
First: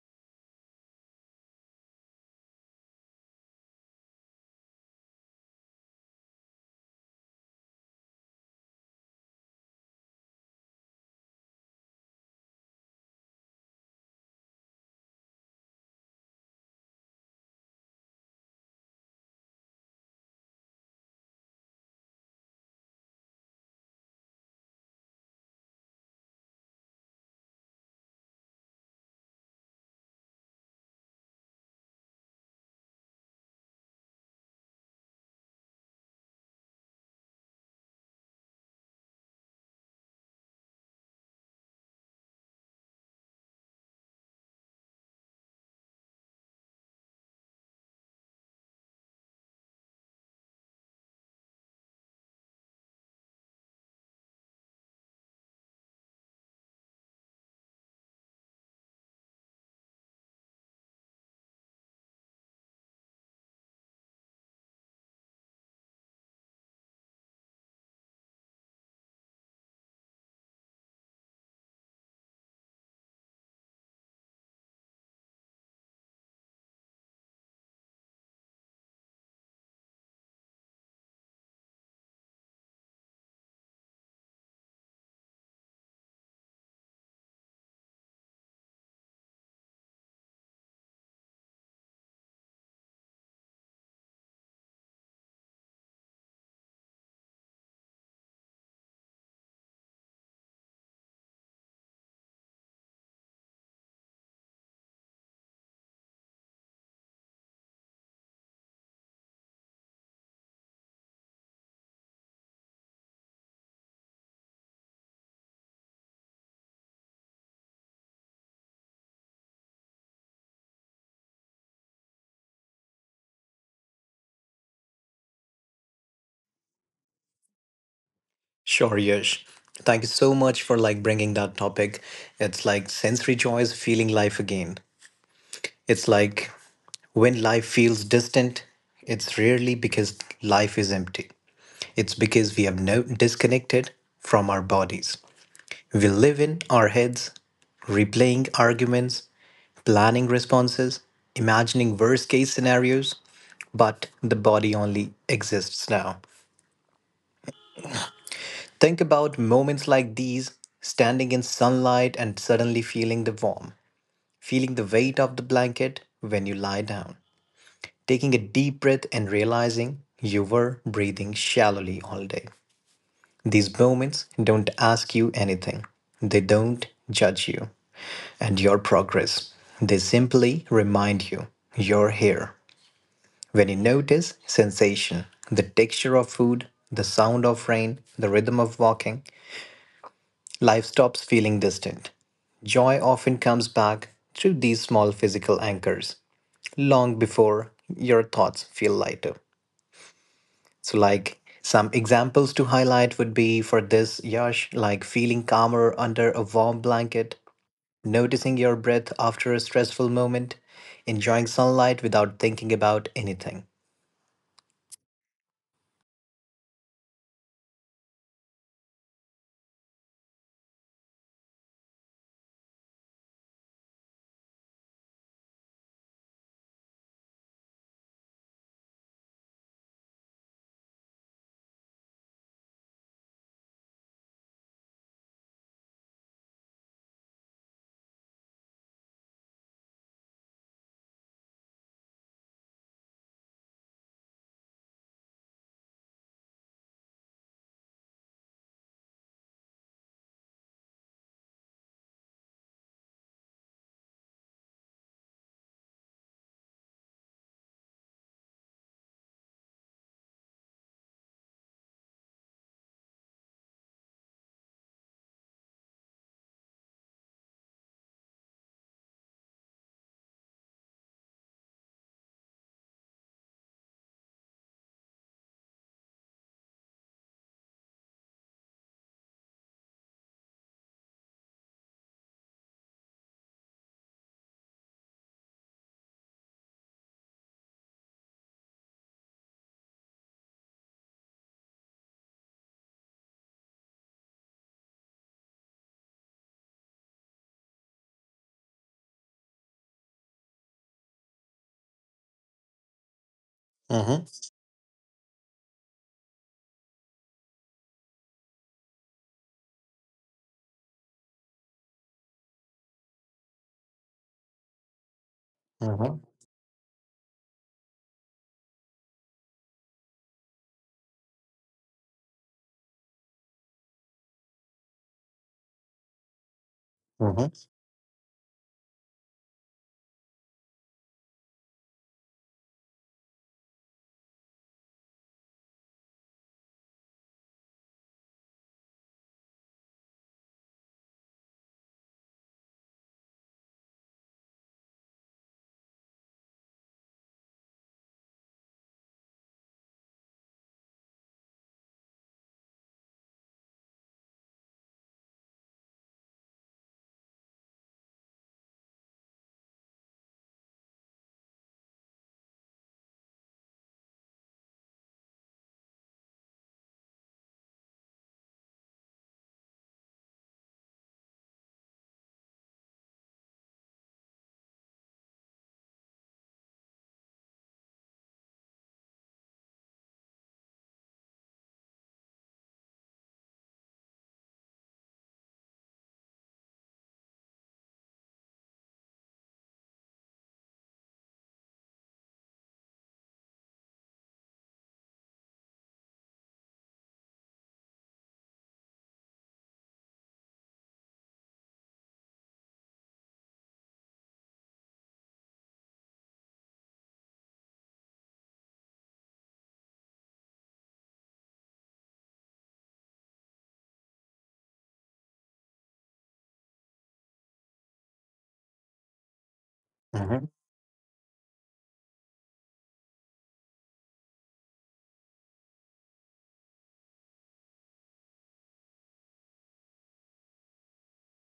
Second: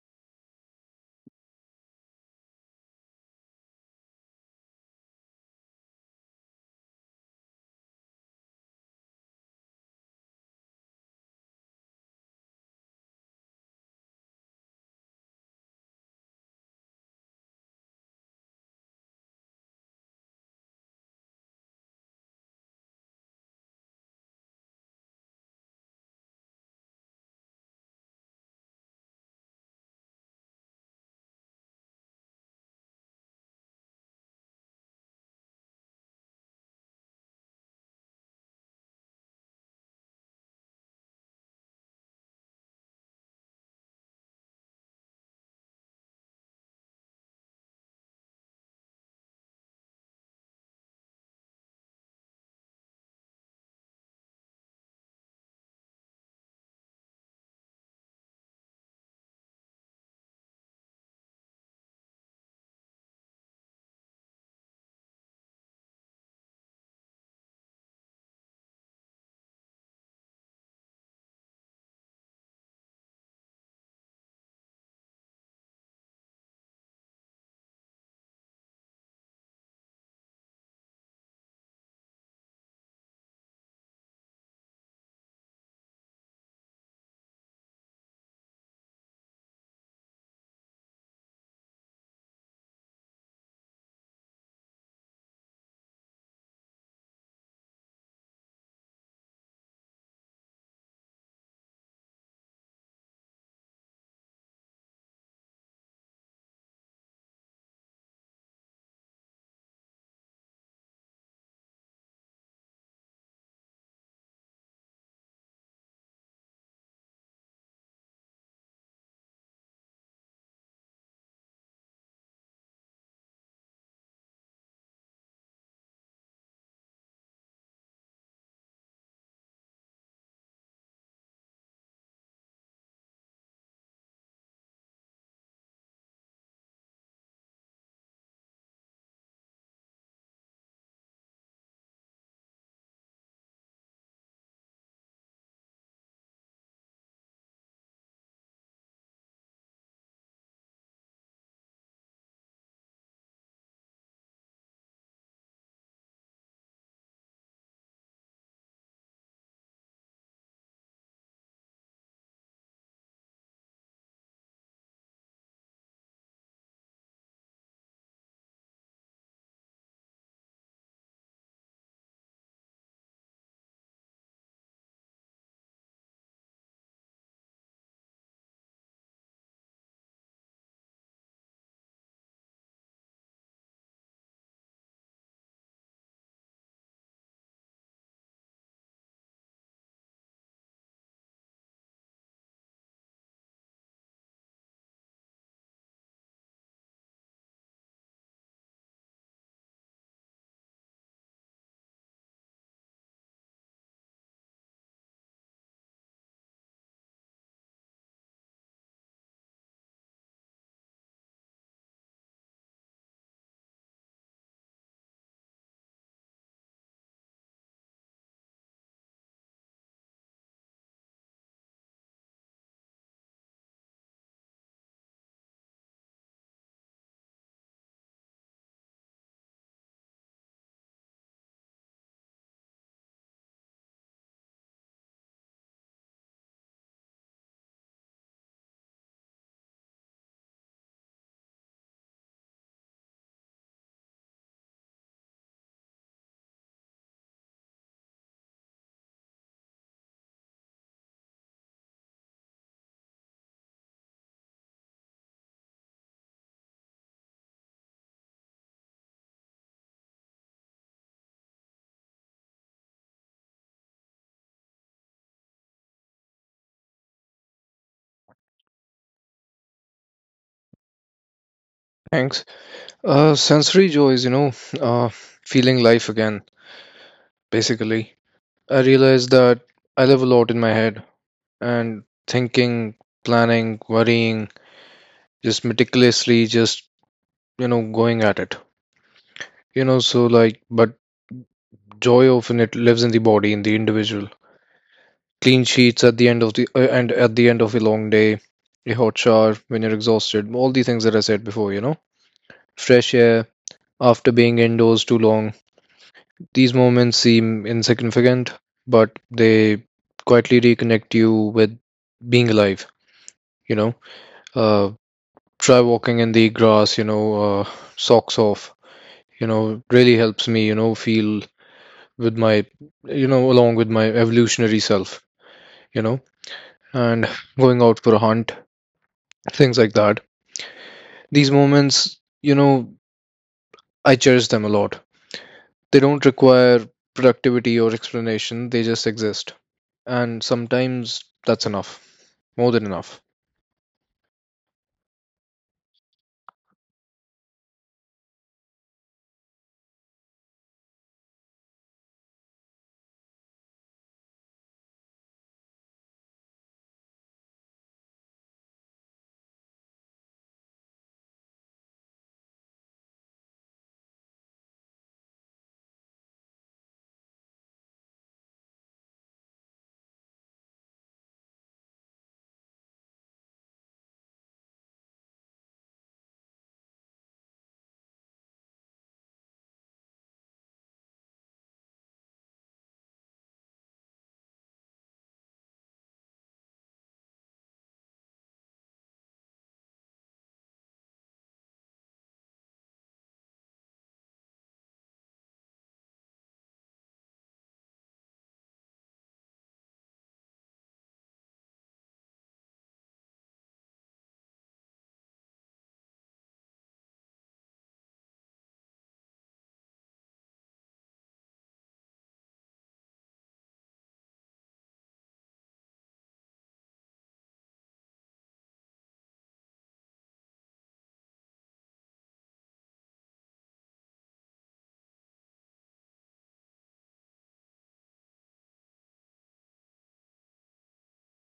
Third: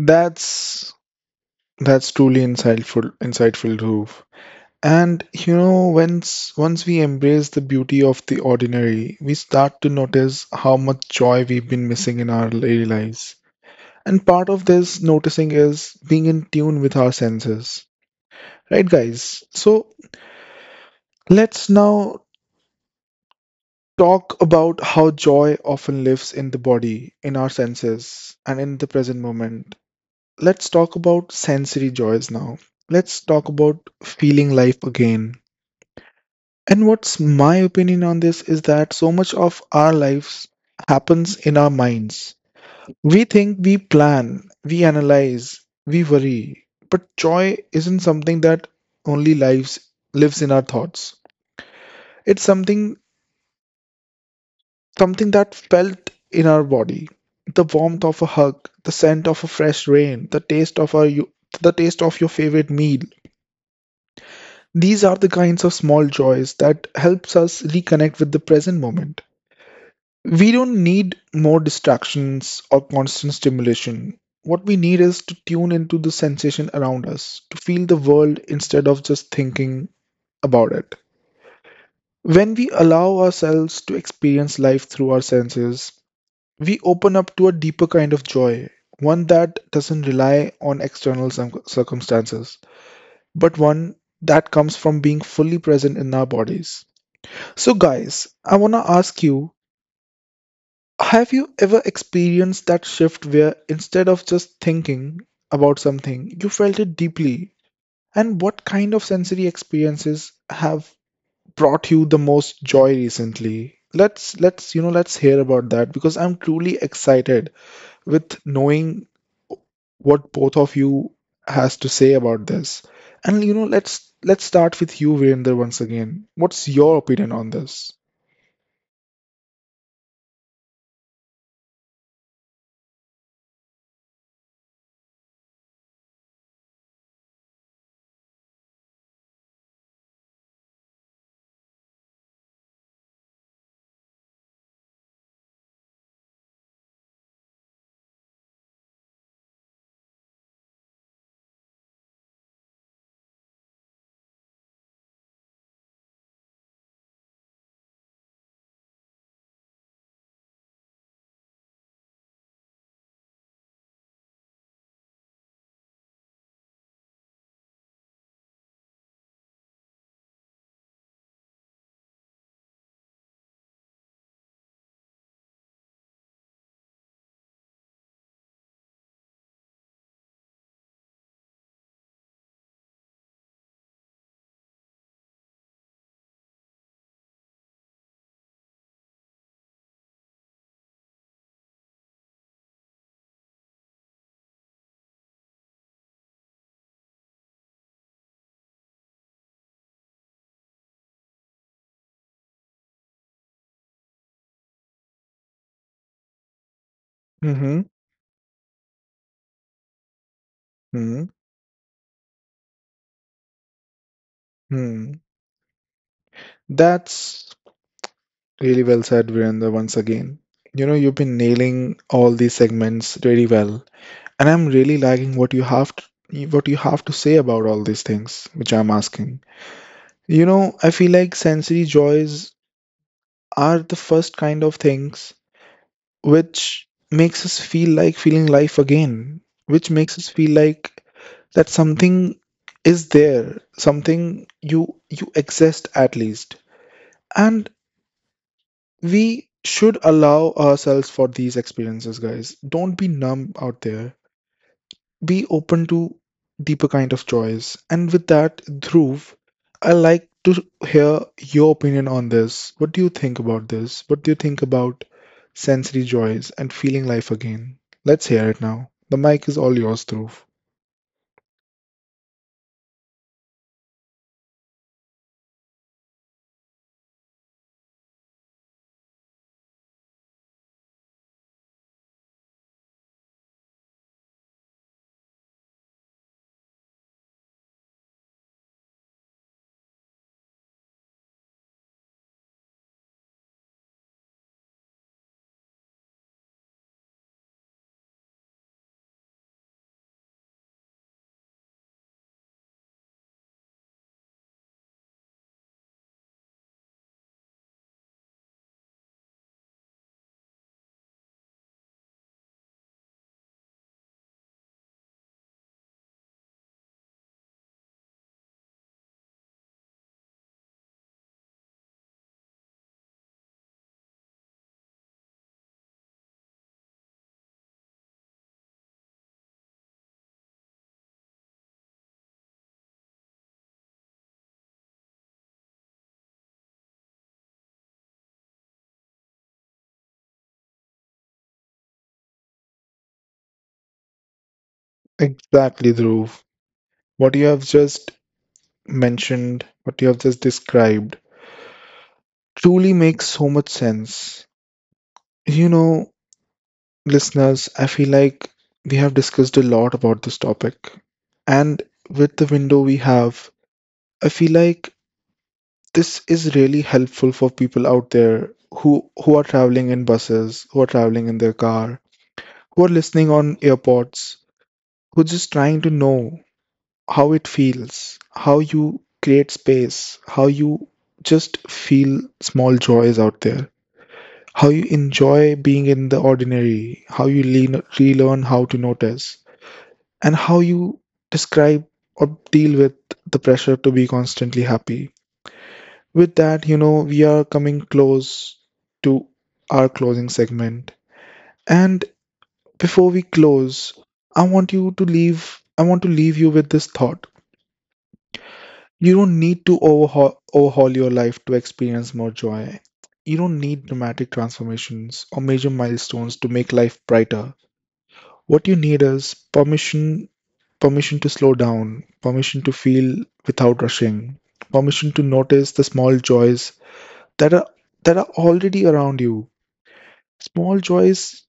Speaker 1: That's that's truly insightful, Dhruv. And you know, once we embrace the beauty of the ordinary, we start to notice how much joy we've been missing in our daily lives. And part of this noticing is being in tune with our senses. Right, guys? So let's now talk about how joy often lives in the body, in our senses, and in the present moment. Let's talk about sensory joys now. Let's talk about feeling life again. And what's my opinion on this is that so much of our lives happens in our minds. We think, we plan, we analyze, we worry. But joy isn't something that only lives in our thoughts. It's something that felt in our body, the warmth of a hug, the scent of a fresh rain, the taste of the taste of your favorite meal. These are the kinds of small joys that helps us reconnect with the present moment. We don't need more distractions or constant stimulation. What we need is to tune into the sensation around us, to feel the world instead of just thinking about it. When we allow ourselves to experience life through our senses, we open up to a deeper kind of joy, one that doesn't rely on external circumstances, but one that comes from being fully present in our bodies. So, guys, I want to ask you, have you ever experienced that shift where instead of just thinking about something, you felt it deeply? And what kind of sensory experiences have brought you the most joy recently? Let's you know let's hear about that, because I'm truly excited with knowing what both of you has to say about this. And you know, let's start with you, Virender, once again. What's your opinion on this?
Speaker 2: Sure, Yash. Thank you so much for like bringing that topic. It's like sensory joy is feeling life again. It's like when life feels distant, it's rarely because life is empty. It's because we have no disconnected from our bodies. We live in our heads, replaying arguments, planning responses, imagining worst case scenarios, but the body only exists now. Think about moments like these, standing in sunlight and suddenly feeling the warmth, feeling the weight of the blanket when you lie down, taking a deep breath and realizing you were breathing shallowly all day. These moments don't ask you anything, they don't judge you and your progress. They simply remind you you're here. When you notice sensation, the texture of food, the sound of rain, the rhythm of walking, life stops feeling distant. Joy often comes back through these small physical anchors long before your thoughts feel lighter. So, like some examples to highlight would be for this, Yash, like feeling calmer under a warm blanket,
Speaker 1: Mm-hmm.
Speaker 2: noticing your breath after a stressful moment,
Speaker 1: Hmm,
Speaker 2: enjoying sunlight without thinking about anything.
Speaker 1: hmm. That's really well said, Virender, once again. You know, you've been nailing all these segments really well, and I'm really liking what you have to say about all these things which I'm asking. You know, I feel like sensory joys are the first kind of things which makes us feel like feeling life again, which makes us feel like that something is there, something you exist at least. And we should allow ourselves for these experiences, guys. Don't be numb out there, be open to deeper kind of joys. And with that, Dhruv, I like to hear your opinion on this. What do you think about this? What do you think about sensory joys and feeling life again? Let's hear it now. The mic is all yours, Dhruv.
Speaker 3: Thanks. Sensory joy is, you know, uh, feeling life again, basically. I realize that I live a lot in my head, and thinking, planning, worrying, just meticulously, just, you know, going at it. You know, so like, but joy often it lives in the body, in the individual. Clean sheets at the end of the and at the end of a long day, a hot shower when you're exhausted, all the things that I said before, you know, fresh air
Speaker 2: Mm-hmm.
Speaker 3: after being indoors too long. These moments seem insignificant, but they quietly reconnect you with being alive, you know. Uh, Try
Speaker 2: Mm-hmm.
Speaker 3: walking in the grass, you know, socks off, you know. Really helps me, you know, feel with my, you know, along with my evolutionary self, you know, and
Speaker 2: Mm-hmm.
Speaker 3: going out for a hunt, things like that. These moments, you know, I cherish them a lot. They don't require productivity or explanation, they just exist. And sometimes that's enough, more than enough.
Speaker 1: Exactly, Dhruv. What you have just what you have just described, truly makes so much sense. You know, listeners, I feel like we have discussed a lot about this topic. And with the window we have, I feel like this is really helpful for people out there, who are traveling in buses, who are traveling in their car, who are listening on airports, who are just trying to know how it feels, how you create space, how you just feel small joys out there, how you enjoy being in the ordinary, how you lean, relearn how to notice, and how you describe or deal with the pressure to be constantly happy. With that, you know, we are coming close to our closing segment. And before we close, I want to leave you with this thought. You don't need to overhaul your life to experience more joy. You don't need dramatic transformations or major milestones to make life brighter. What you need is
Speaker 2: Mm-hmm.
Speaker 1: permission to slow down, permission to feel without rushing, permission to notice the small joys that are that are already around you. Small joys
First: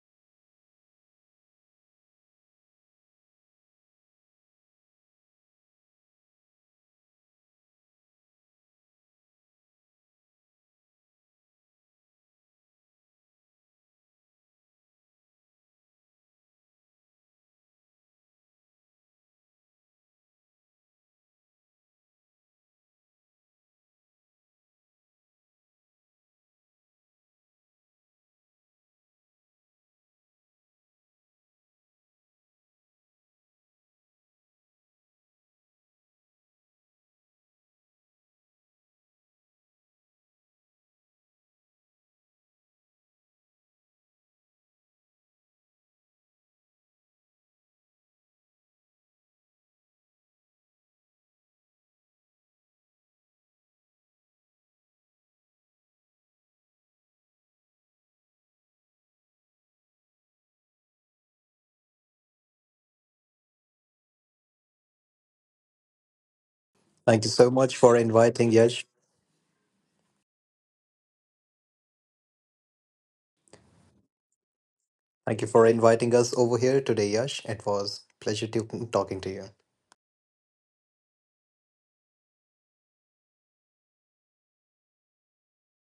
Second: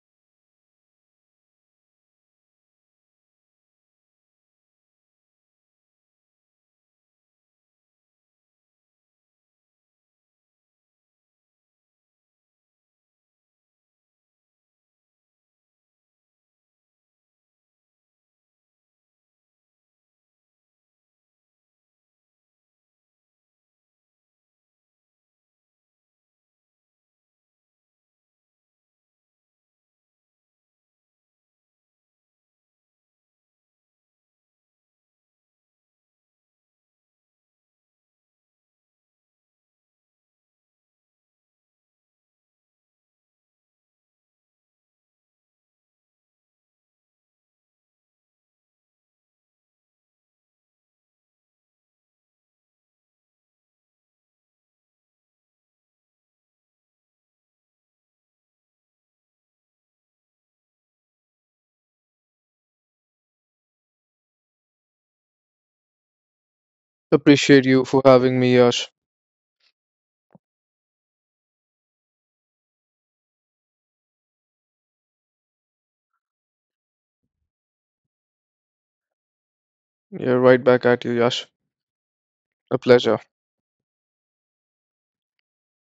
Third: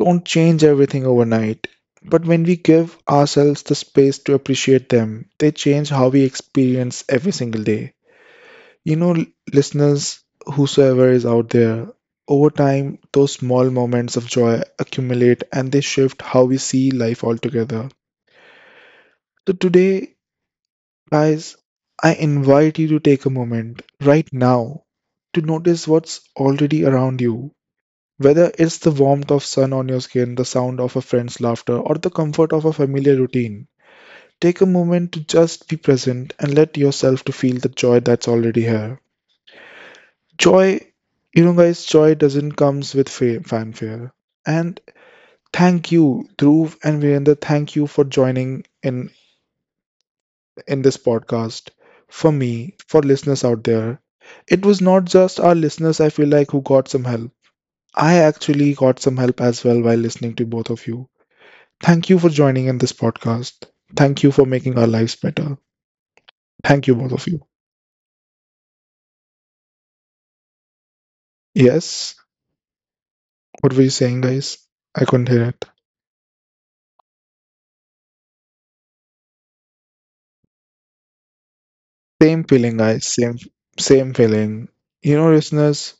Speaker 1: don't change everything overnight, but when we give ourselves the space to appreciate them, they change how we experience every single day. You know, listeners, whosoever is out there, over time, those small moments of joy accumulate and they shift how we see life altogether. So today, guys, I invite you to take a moment right now to notice what's already around you. Whether it's the warmth of sun on your skin, the sound of a friend's laughter, or the comfort of a familiar routine, take a moment to just be present and let yourself to feel the joy that's already here. Joy, you know guys, joy doesn't comes with fanfare. And thank you, Dhruv and Virendra, thank you for joining in this podcast for me, for listeners out there. It was not just our listeners, I feel like, who got some help. I actually got some help as well while listening to both of you. Thank you for joining in this podcast. Thank you for making our lives better. Thank you, both
Speaker 2: Thank
Speaker 1: of
Speaker 2: you
Speaker 1: you.
Speaker 2: so
Speaker 3: Appreciate
Speaker 2: much
Speaker 3: you
Speaker 2: for
Speaker 3: for having
Speaker 2: inviting
Speaker 3: me,
Speaker 2: Yash.
Speaker 3: Yash.
Speaker 1: Yes, what were you saying, guys? I couldn't
Speaker 2: Thank
Speaker 1: hear
Speaker 2: you
Speaker 1: it.
Speaker 2: for inviting us over here today, Yash. It was pleasure to talking to you.
Speaker 3: You right back at you, Yash.
Speaker 1: Same feeling,
Speaker 3: A
Speaker 1: guys.
Speaker 3: pleasure.
Speaker 1: Same, same feeling. You know, listeners,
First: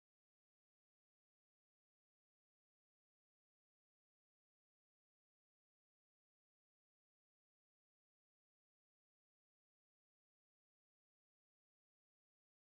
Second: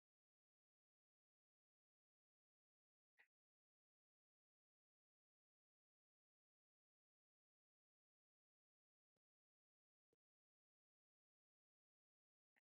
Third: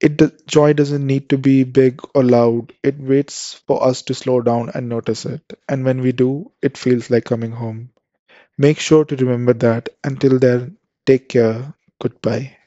Speaker 1: Joy doesn't need to be big or loud. It waits for us to slow down and notice it. And when we do, it feels like coming home. Make sure to remember that. Until then, take care. Goodbye.